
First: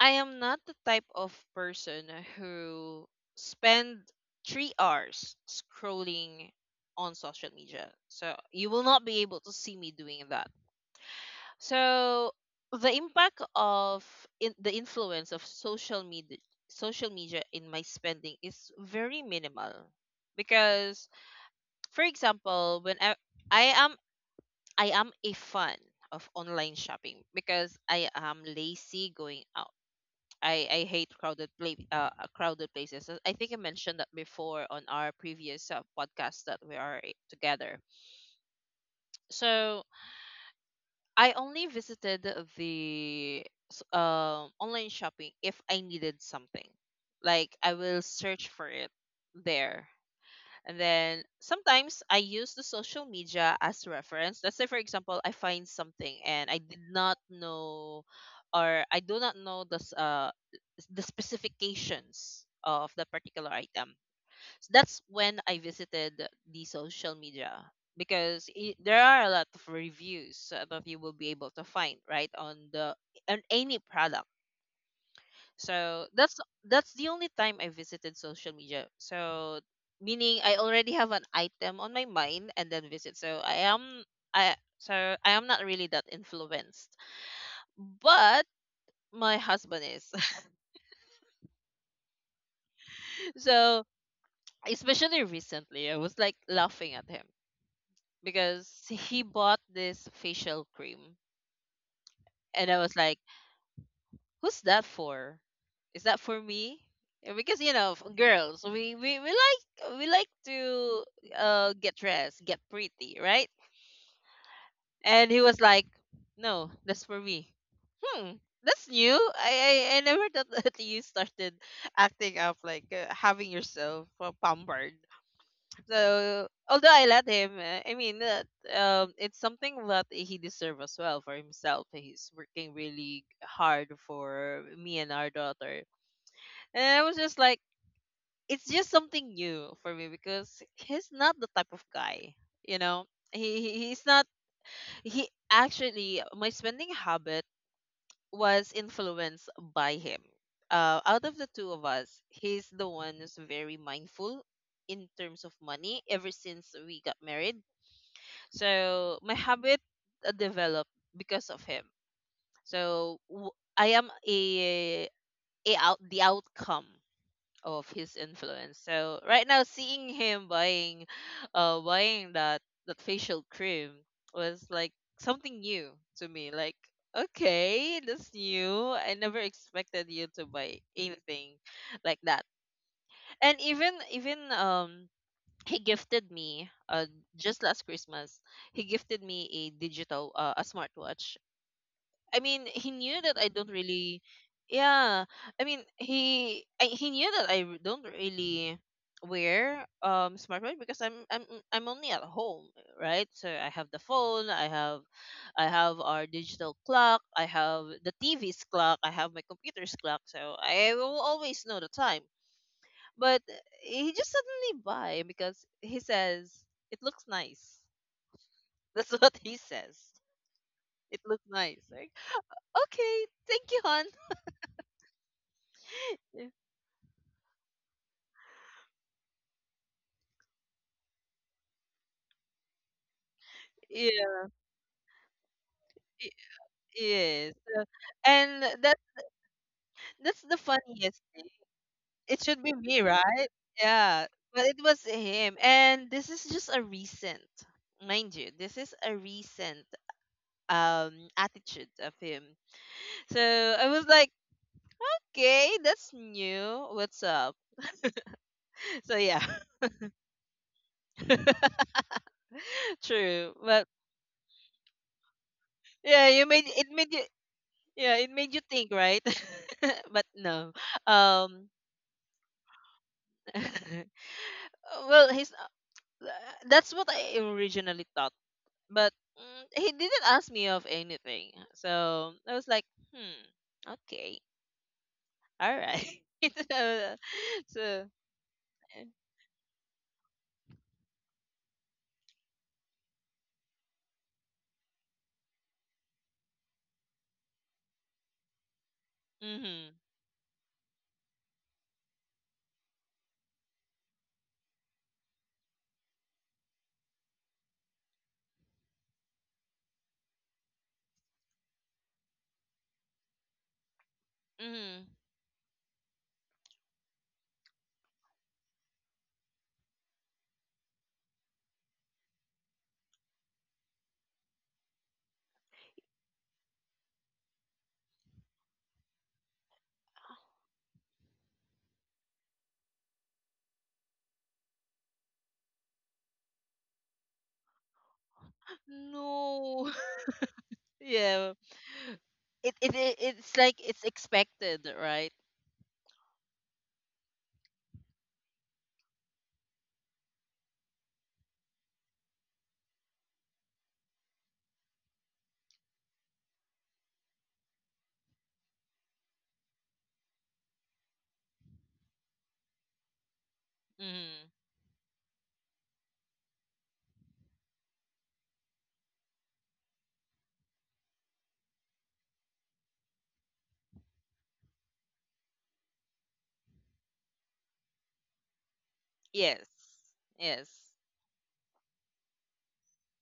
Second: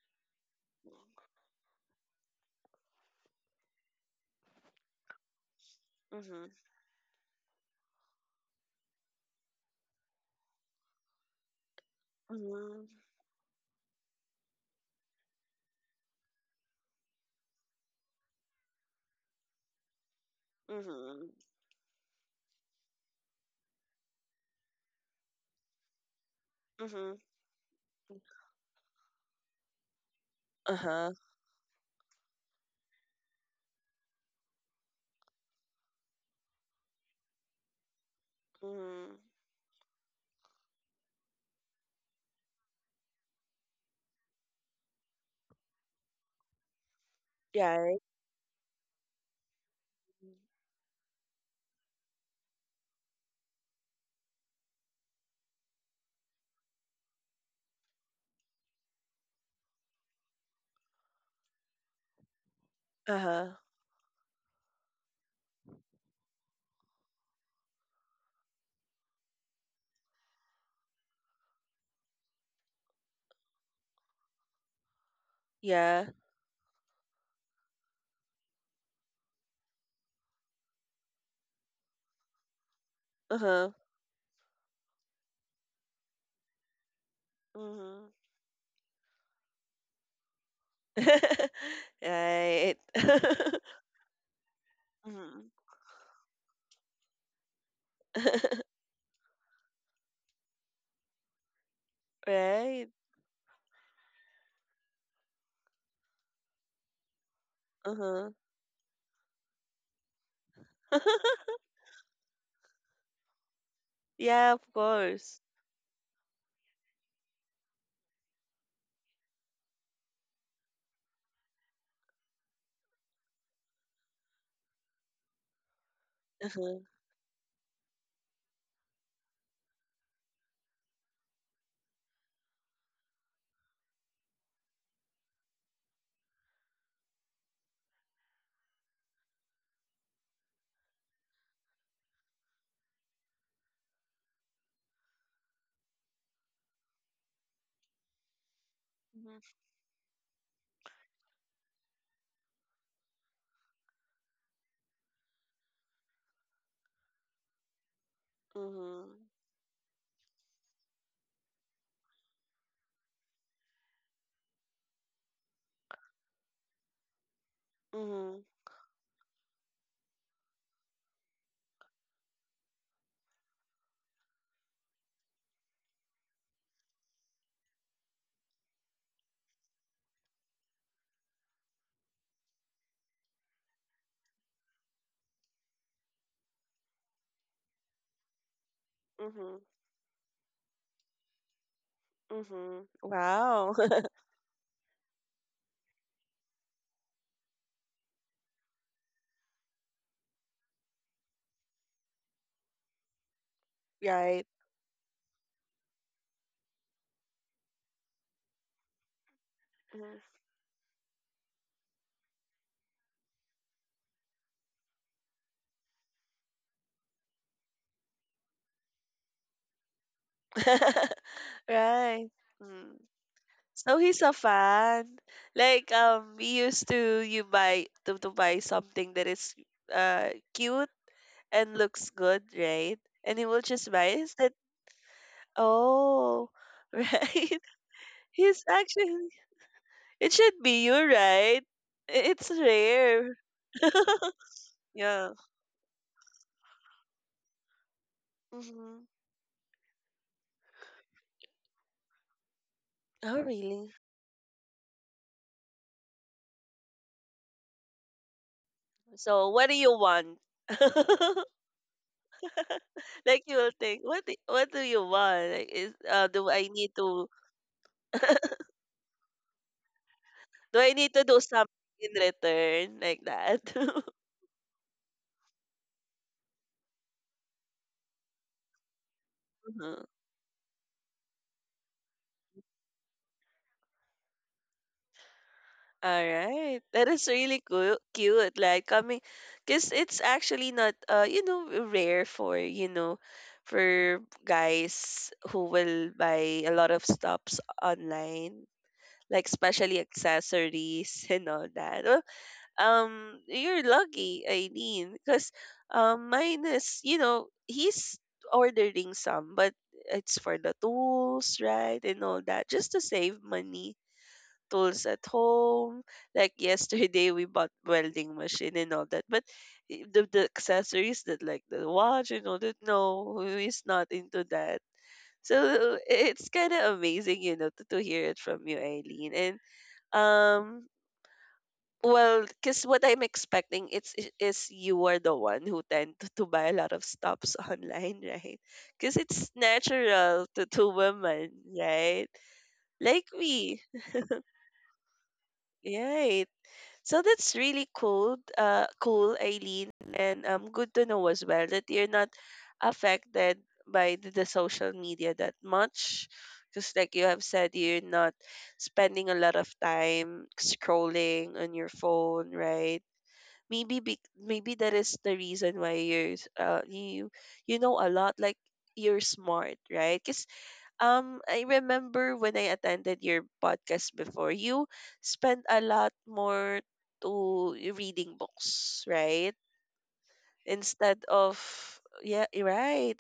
Speaker 2: I am not the type of person who spend 3 hours
Speaker 1: Mm-hmm.
Speaker 2: scrolling on social media. So you will not be able to see me doing that. So the
Speaker 1: Mm-hmm.
Speaker 2: impact of the influence of social media in my spending is very minimal because
Speaker 1: Mm-hmm.
Speaker 2: for example, I am a fan of online
Speaker 1: Mm-hmm.
Speaker 2: shopping because I am lazy going out. I hate
Speaker 1: Uh-huh.
Speaker 2: crowded places. So, I think I mentioned that before on our previous podcast that we are together.
Speaker 1: Mm-hmm.
Speaker 2: So I only visited online shopping if I needed something. Like I
Speaker 1: Yeah, right?
Speaker 2: will search for it there. And then sometimes I use the social media as reference. Let's say, for example, I find something and I did not know, or I do not know the specifications of the
Speaker 1: Uh-huh.
Speaker 2: particular item. So that's when I visited the social media because I there are a lot of reviews that you will be able to find, right, on the on any product. So
Speaker 1: Yeah.
Speaker 2: that's the only time I visited social media. So meaning I already have an item on my mind and then visit. So
Speaker 1: Uh-huh.
Speaker 2: I am not really that influenced.
Speaker 1: Mm-hmm.
Speaker 2: But my husband is. <laughs>
Speaker 1: <laughs> Right. <laughs>
Speaker 2: So especially
Speaker 1: Mm-hmm.
Speaker 2: recently I was like laughing at him because
Speaker 1: <laughs>
Speaker 2: he bought this facial cream, and I
Speaker 1: Right.
Speaker 2: was like, who's that for? Is that for me? Eh, because you know,
Speaker 1: Uh-huh.
Speaker 2: girls, we like to
Speaker 1: <laughs>
Speaker 2: get dressed, get pretty, right?
Speaker 1: Yeah, of
Speaker 2: And he
Speaker 1: course.
Speaker 2: was like, no, that's for me. Hmm, that's new. I I never thought <laughs> that you started acting up like having yourself pampered. So
Speaker 1: Uh-huh.
Speaker 2: although I let him, I mean that it's something that he deserves as well for himself. He's working really hard for me and our daughter, and I was just like, it's just something new for me because he's not the type of guy, you know. He's not. He actually, my spending habit was influenced
Speaker 1: Mm-hmm.
Speaker 2: by him. Out of the two of us, he's the one who's very mindful in terms of money ever since we got married.
Speaker 1: Mm-hmm.
Speaker 2: So my habit developed because of him. So w- I am a out the outcome of his influence. So right now, seeing him buying, that that facial cream was like something new to me. Like, okay, that's new. I never expected you to buy anything like that. And even even. He gifted me just last Christmas. He gifted me
Speaker 1: Mm-hmm.
Speaker 2: a digital a smartwatch. I mean,
Speaker 1: Mm-hmm.
Speaker 2: he knew that I don't
Speaker 1: Wow. <laughs>
Speaker 2: really, yeah. I mean, he knew that don't really wear smartwatch because I'm only at home, right? So I have the
Speaker 1: Right.
Speaker 2: phone, I have our digital clock, I have the TV's clock, I have my computer's
Speaker 1: Mhm.
Speaker 2: clock, so I will always know the time. But he just suddenly buy because he says it looks nice. <laughs> That's what he says. It
Speaker 1: <laughs>
Speaker 2: looks nice. Like,
Speaker 1: Right. Mm.
Speaker 2: okay, thank you,
Speaker 1: So
Speaker 2: hon.
Speaker 1: he's a fan. Like
Speaker 2: Yeah,
Speaker 1: we used to to buy something that is cute and looks good, right? And he will just buy it. Is that,
Speaker 2: it
Speaker 1: oh, <laughs>
Speaker 2: is.
Speaker 1: right?
Speaker 2: And
Speaker 1: He's actually, it
Speaker 2: that's
Speaker 1: should
Speaker 2: the
Speaker 1: be you,
Speaker 2: funniest thing.
Speaker 1: right?
Speaker 2: It
Speaker 1: It's
Speaker 2: should be me,
Speaker 1: rare.
Speaker 2: right?
Speaker 1: <laughs>
Speaker 2: Yeah. But it was
Speaker 1: Yeah.
Speaker 2: him. And this is just a recent, mind you, this is
Speaker 1: Hmm.
Speaker 2: a recent attitude of him.
Speaker 1: Oh
Speaker 2: So I
Speaker 1: really?
Speaker 2: was like, okay, that's new. What's up? <laughs> So yeah,
Speaker 1: So what do you want? <laughs>
Speaker 2: <laughs>
Speaker 1: Like
Speaker 2: true.
Speaker 1: you will
Speaker 2: But
Speaker 1: think, what do you want? Like, is
Speaker 2: yeah, you
Speaker 1: do
Speaker 2: made
Speaker 1: I
Speaker 2: it
Speaker 1: need
Speaker 2: made you,
Speaker 1: to,
Speaker 2: yeah, it made
Speaker 1: <laughs>
Speaker 2: you think, right? <laughs> But no.
Speaker 1: do I need to do
Speaker 2: Um
Speaker 1: something in return, like that? <laughs>
Speaker 2: <laughs> well, he's, that's what I originally thought, but mm, he
Speaker 1: Mhm.
Speaker 2: didn't ask me of anything. So I was like, hmm, okay, all right. <laughs>
Speaker 1: Alright, that
Speaker 2: So,
Speaker 1: is really cool,
Speaker 2: so
Speaker 1: cute. Like coming, cause it's actually not, you know, rare for, you know, for guys who will buy a lot of stops online, like
Speaker 2: mm-hmm,
Speaker 1: especially accessories <laughs> and all that. Well, you're lucky, Eileen, cause mine is, you know, he's ordering some, but it's for the tools, right, and all that, just to save money,
Speaker 2: mm-hmm.
Speaker 1: tools at home. Like yesterday, we bought welding machine and all that. But the accessories that like the watch and all that, no, he's not into that. So it's kind of amazing, you know, to hear it from you, Eileen. And um, well, because what I'm expecting it's is you are the one who tend to buy a lot of stops <laughs> online, right? Because it's
Speaker 2: No,
Speaker 1: natural
Speaker 2: <laughs>
Speaker 1: to women,
Speaker 2: yeah.
Speaker 1: right? Like
Speaker 2: It's like
Speaker 1: me,
Speaker 2: it's expected, right?
Speaker 1: yeah. So that's really cool, cool, Eileen, and good to know as well that you're not affected by the social media that much, because like you have said, you're not spending a lot of time scrolling on your phone, right?
Speaker 2: Mm.
Speaker 1: Maybe that is the reason why you're you, you know, a lot, like you're smart, right? Because I remember when I attended your podcast before, you spent a lot more to reading books, right?
Speaker 2: Yes, yes.
Speaker 1: Instead of, yeah, you're right.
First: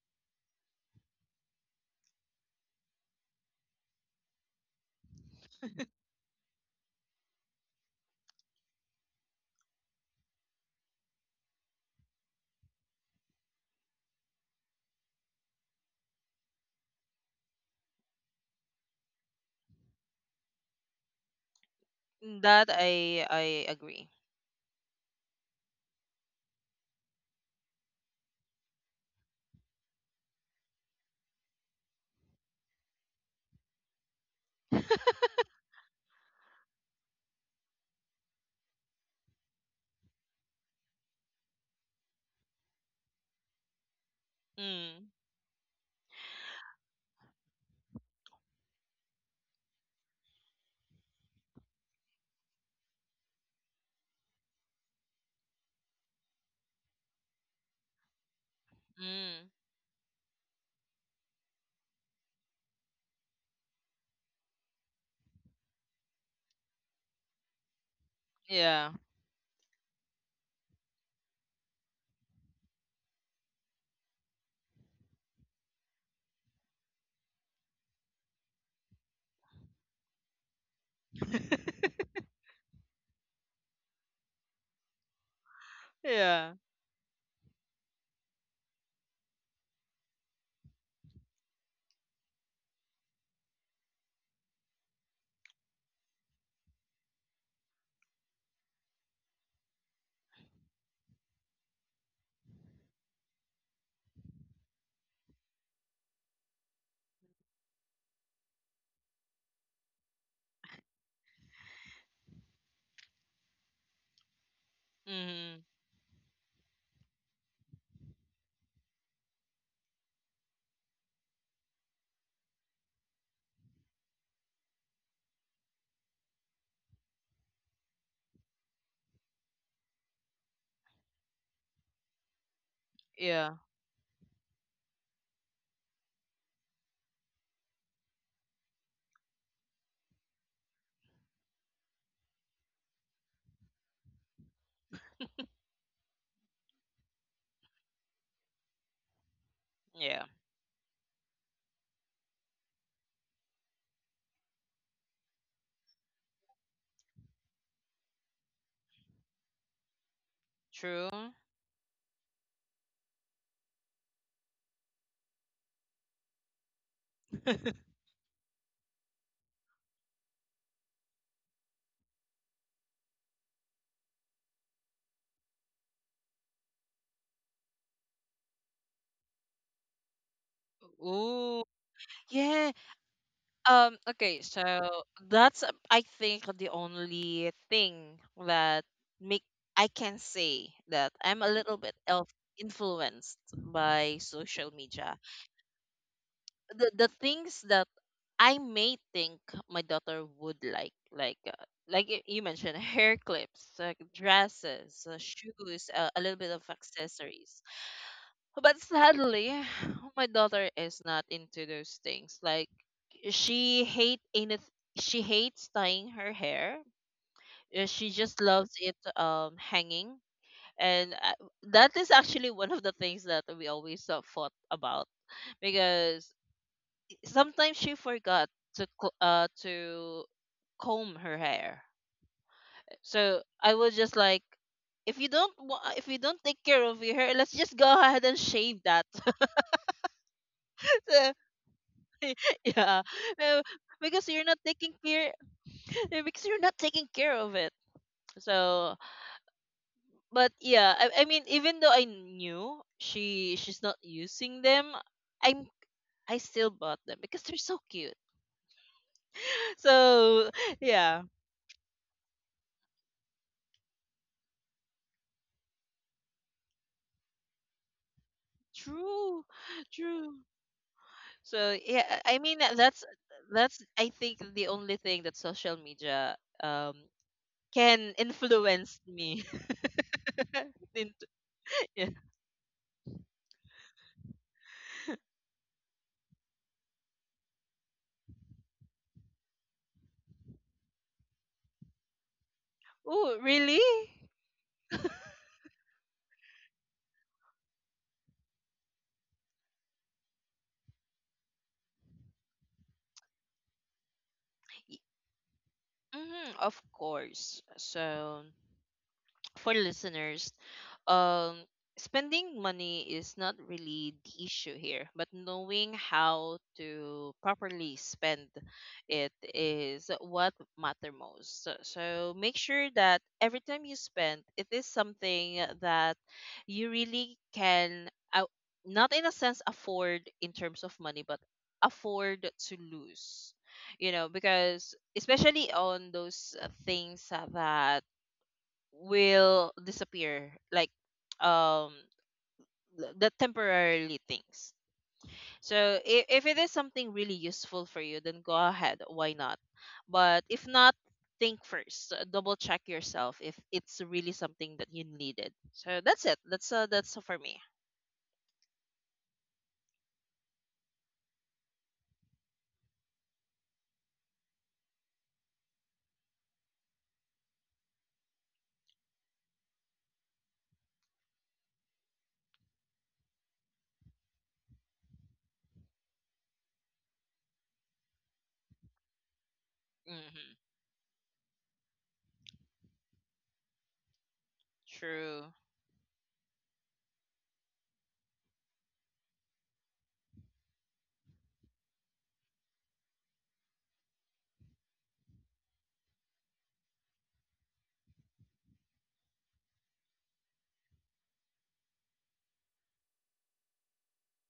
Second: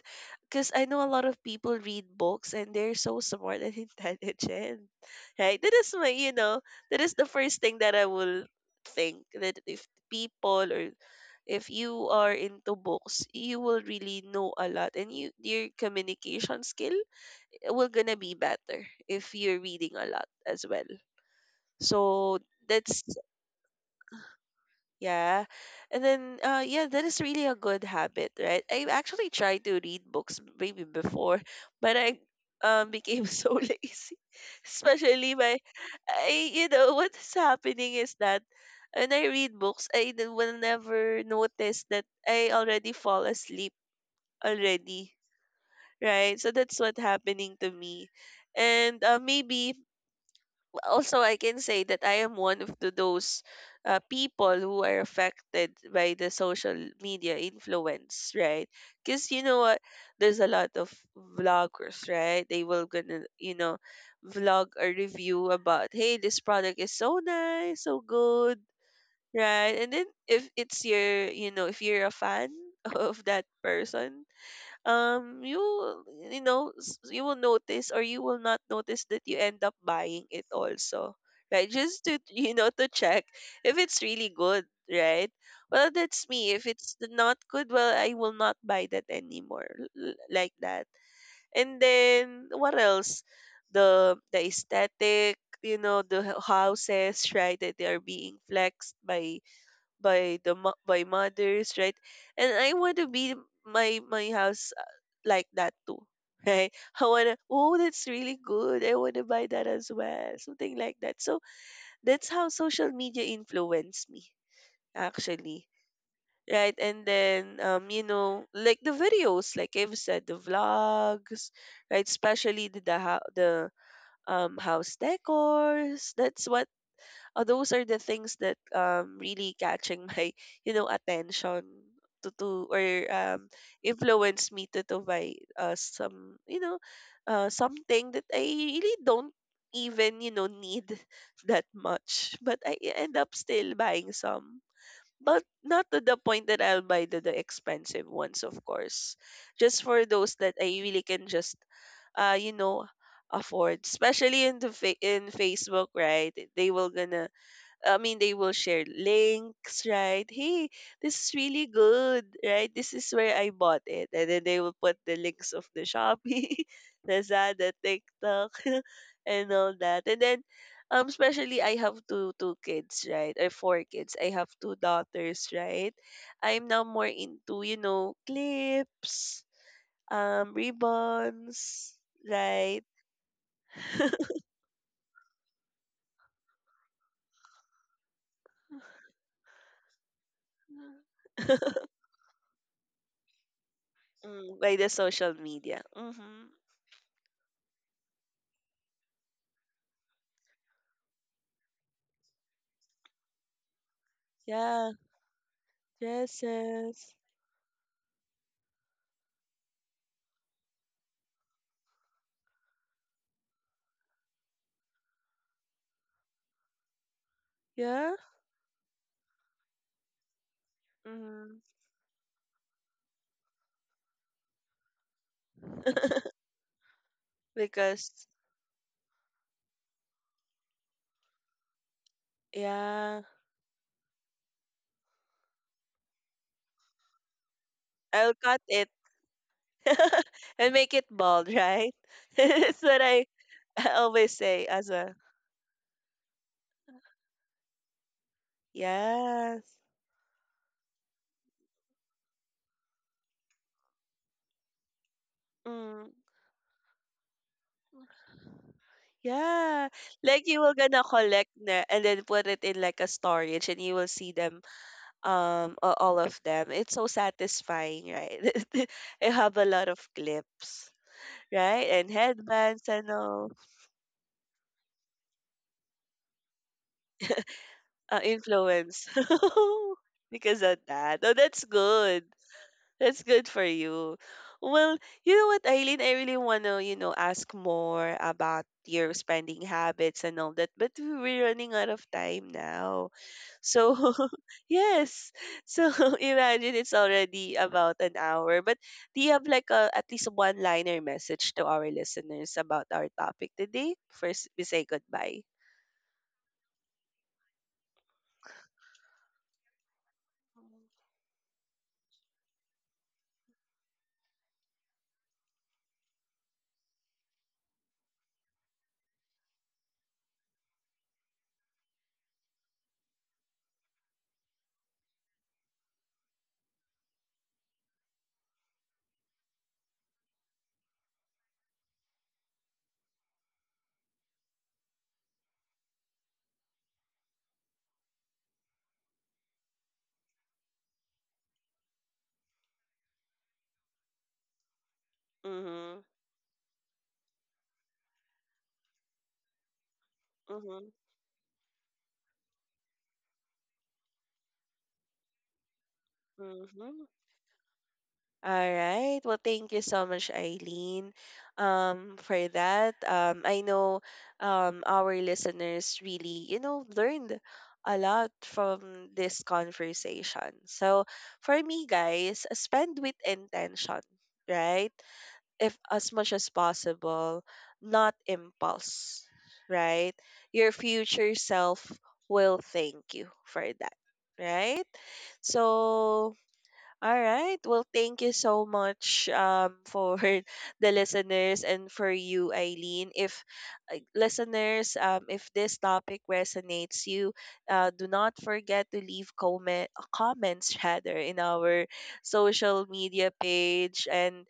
Speaker 1: Because I know a lot of people read books and they're so smart and <laughs> intelligent, right? That is my, you know, that is the first thing that I will think, that if people or if you are into books, you will really know a lot and you your communication skill will gonna be better if you're reading a lot as well. So
Speaker 2: That
Speaker 1: that's,
Speaker 2: I agree.
Speaker 1: yeah. And then yeah, that is really a good habit, right? I actually tried to read books maybe before, but I became <laughs> so lazy. Especially my, I, you know what is happening is that when I read books, will never notice that I already fall asleep
Speaker 2: Mm,
Speaker 1: already, right? So that's what happening to me. And maybe also I can say that I am one of the, those people who are affected by the social media influence, right? Because you
Speaker 2: mm,
Speaker 1: know what, there's a lot of vloggers, right? They will gonna, you know, vlog a review about, hey, this product is so nice, so good,
Speaker 2: yeah.
Speaker 1: right? And then if it's your, you know, if you're a fan <laughs> of that person, you, you know, you will notice or you will not notice that you end up buying it also, right, just
Speaker 2: <laughs>
Speaker 1: to, <laughs> you know, to check if it's really good, right? Well, that's me,
Speaker 2: Yeah.
Speaker 1: if it's not good, well, I will not buy that anymore, like that. And then what else, the aesthetic, you know, the houses, right, that they are being flexed by the by mothers, right? And I want to be, my house like that too, right? <laughs> I wanna, oh that's really good. I wanna buy that as well, something like that. So that's how social media influenced me,
Speaker 2: Mm.
Speaker 1: actually. Right, and then you know, like the videos, like I've said, the vlogs, right? Especially the the house decors. That's what those are the things that really catching my <laughs> you know attention to, or um
Speaker 2: Yeah.
Speaker 1: influence me to buy some, you know, something that I really don't even, you know, need <laughs> that much, but I end up still buying some, but not to the point that I'll buy the expensive ones of course, just for
Speaker 2: Yeah.
Speaker 1: those that I really can just you know afford, especially in the in Facebook, right? They will gonna, I mean, they will share links, right? Hey, this is
Speaker 2: True.
Speaker 1: really good, right? This is where I bought it. And then they will put the links of the Shopee, <laughs> Lazada,
Speaker 2: <laughs>
Speaker 1: TikTok, <laughs> and all that. And then, especially I have two kids, right? Or four kids. I have two daughters, right? I'm now more into, you know, clips,
Speaker 2: Ooh,
Speaker 1: ribbons,
Speaker 2: yeah.
Speaker 1: right? <laughs>
Speaker 2: Okay, so that's I think the only thing that make I can say that I'm a little bit of influenced by
Speaker 1: Mm,
Speaker 2: social
Speaker 1: by the
Speaker 2: media.
Speaker 1: social media. Mm-hmm.
Speaker 2: The things that I may think my daughter would like you mentioned, <laughs> hair clips, like
Speaker 1: Yeah.
Speaker 2: dresses, shoes, a little
Speaker 1: Yes,
Speaker 2: bit of
Speaker 1: yes.
Speaker 2: accessories. But sadly, <sighs> my daughter is not into those things. Like, She hate anyth- she hates tying her hair. She
Speaker 1: Yeah.
Speaker 2: just loves it hanging. And
Speaker 1: Mm-hmm.
Speaker 2: that is actually one of the things that we always fought about because sometimes she
Speaker 1: Because,
Speaker 2: forgot to comb her hair.
Speaker 1: yeah.
Speaker 2: So I was just like, if you don't take care of your hair, let's just go ahead
Speaker 1: I'll
Speaker 2: and
Speaker 1: cut
Speaker 2: shave
Speaker 1: it,
Speaker 2: that. <laughs>
Speaker 1: <laughs> and
Speaker 2: So,
Speaker 1: make it bald, right?
Speaker 2: <laughs>
Speaker 1: <laughs> That's what
Speaker 2: yeah,
Speaker 1: I,
Speaker 2: uh,
Speaker 1: <laughs> I
Speaker 2: because
Speaker 1: always
Speaker 2: you're not
Speaker 1: say as
Speaker 2: taking
Speaker 1: a,
Speaker 2: care <laughs> because you're not taking care of it. So
Speaker 1: yes.
Speaker 2: but yeah, I mean, even though I knew she's not using them, I'm
Speaker 1: Mm.
Speaker 2: I still bought them because they're so cute. <laughs>
Speaker 1: Yeah. Like
Speaker 2: So
Speaker 1: you were gonna
Speaker 2: yeah,
Speaker 1: collect na and then put it in like a storage and you will see them all of them. It's so satisfying, right? <laughs> I
Speaker 2: true,
Speaker 1: have a lot of
Speaker 2: true.
Speaker 1: clips,
Speaker 2: So
Speaker 1: right? And
Speaker 2: yeah, I mean
Speaker 1: headbands and all.
Speaker 2: that's I think the only thing that social media um can influence
Speaker 1: Influence.
Speaker 2: me.
Speaker 1: <laughs> Because of
Speaker 2: <laughs>
Speaker 1: that.
Speaker 2: Into,
Speaker 1: Oh, that's
Speaker 2: yeah.
Speaker 1: good. That's good for you. Well, you know what, Eileen? I really want to, you know, ask more about your spending habits and all that, but we're running out of time now.
Speaker 2: Oh really?
Speaker 1: So, <laughs> yes. So, <laughs> imagine it's already about an hour. But do you have like a, at least one liner message to our listeners about our topic today? First, we say goodbye.
Speaker 2: Mm-hmm, of course. So, for listeners, um, spending money is not really the issue here, but knowing how to properly spend it is what matter most. So, so make sure that every time you spend, it is something that you really can, not in a sense afford in terms of money, but afford to lose. You know, because especially on those things that will disappear like um the temporarily things.
Speaker 1: Mm-hmm.
Speaker 2: So if it is something really useful for you, then go ahead, why not? But if
Speaker 1: Mm-hmm.
Speaker 2: not, think first, double check yourself if it's really something that you needed. So that's it.
Speaker 1: Mm-hmm.
Speaker 2: That's for me.
Speaker 1: All right. Well, thank you so much, Eileen, for that. I know our listeners really, you know, learned a lot from this conversation. So, for me, guys, spend with intention, right? If as much as possible, not impulse, right?
Speaker 2: Hmm.
Speaker 1: Your future self will thank you for that, right?
Speaker 2: True.
Speaker 1: So, all right. Well, thank you so much for <laughs> the listeners and for you, Eileen. If listeners, if this topic resonates you, do not forget to leave comments rather in our social media page,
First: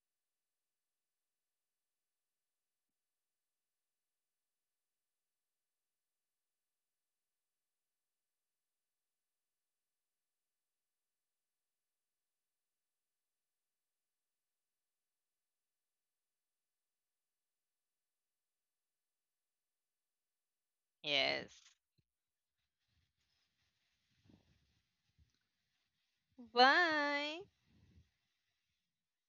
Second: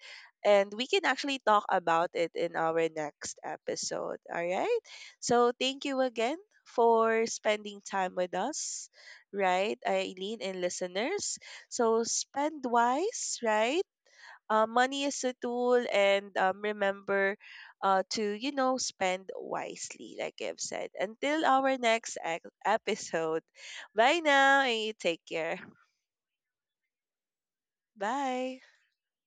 Speaker 1: and we can actually talk about it in our next episode. All right. So thank you again for spending time with us, right, Eileen and listeners. So spend wise, right? Money is a tool, and remember to, you know, spend wisely, like I've said. Until
Speaker 2: Yes.
Speaker 1: our next episode, bye now, and you take care.
Speaker 2: Bye.
Speaker 1: Bye.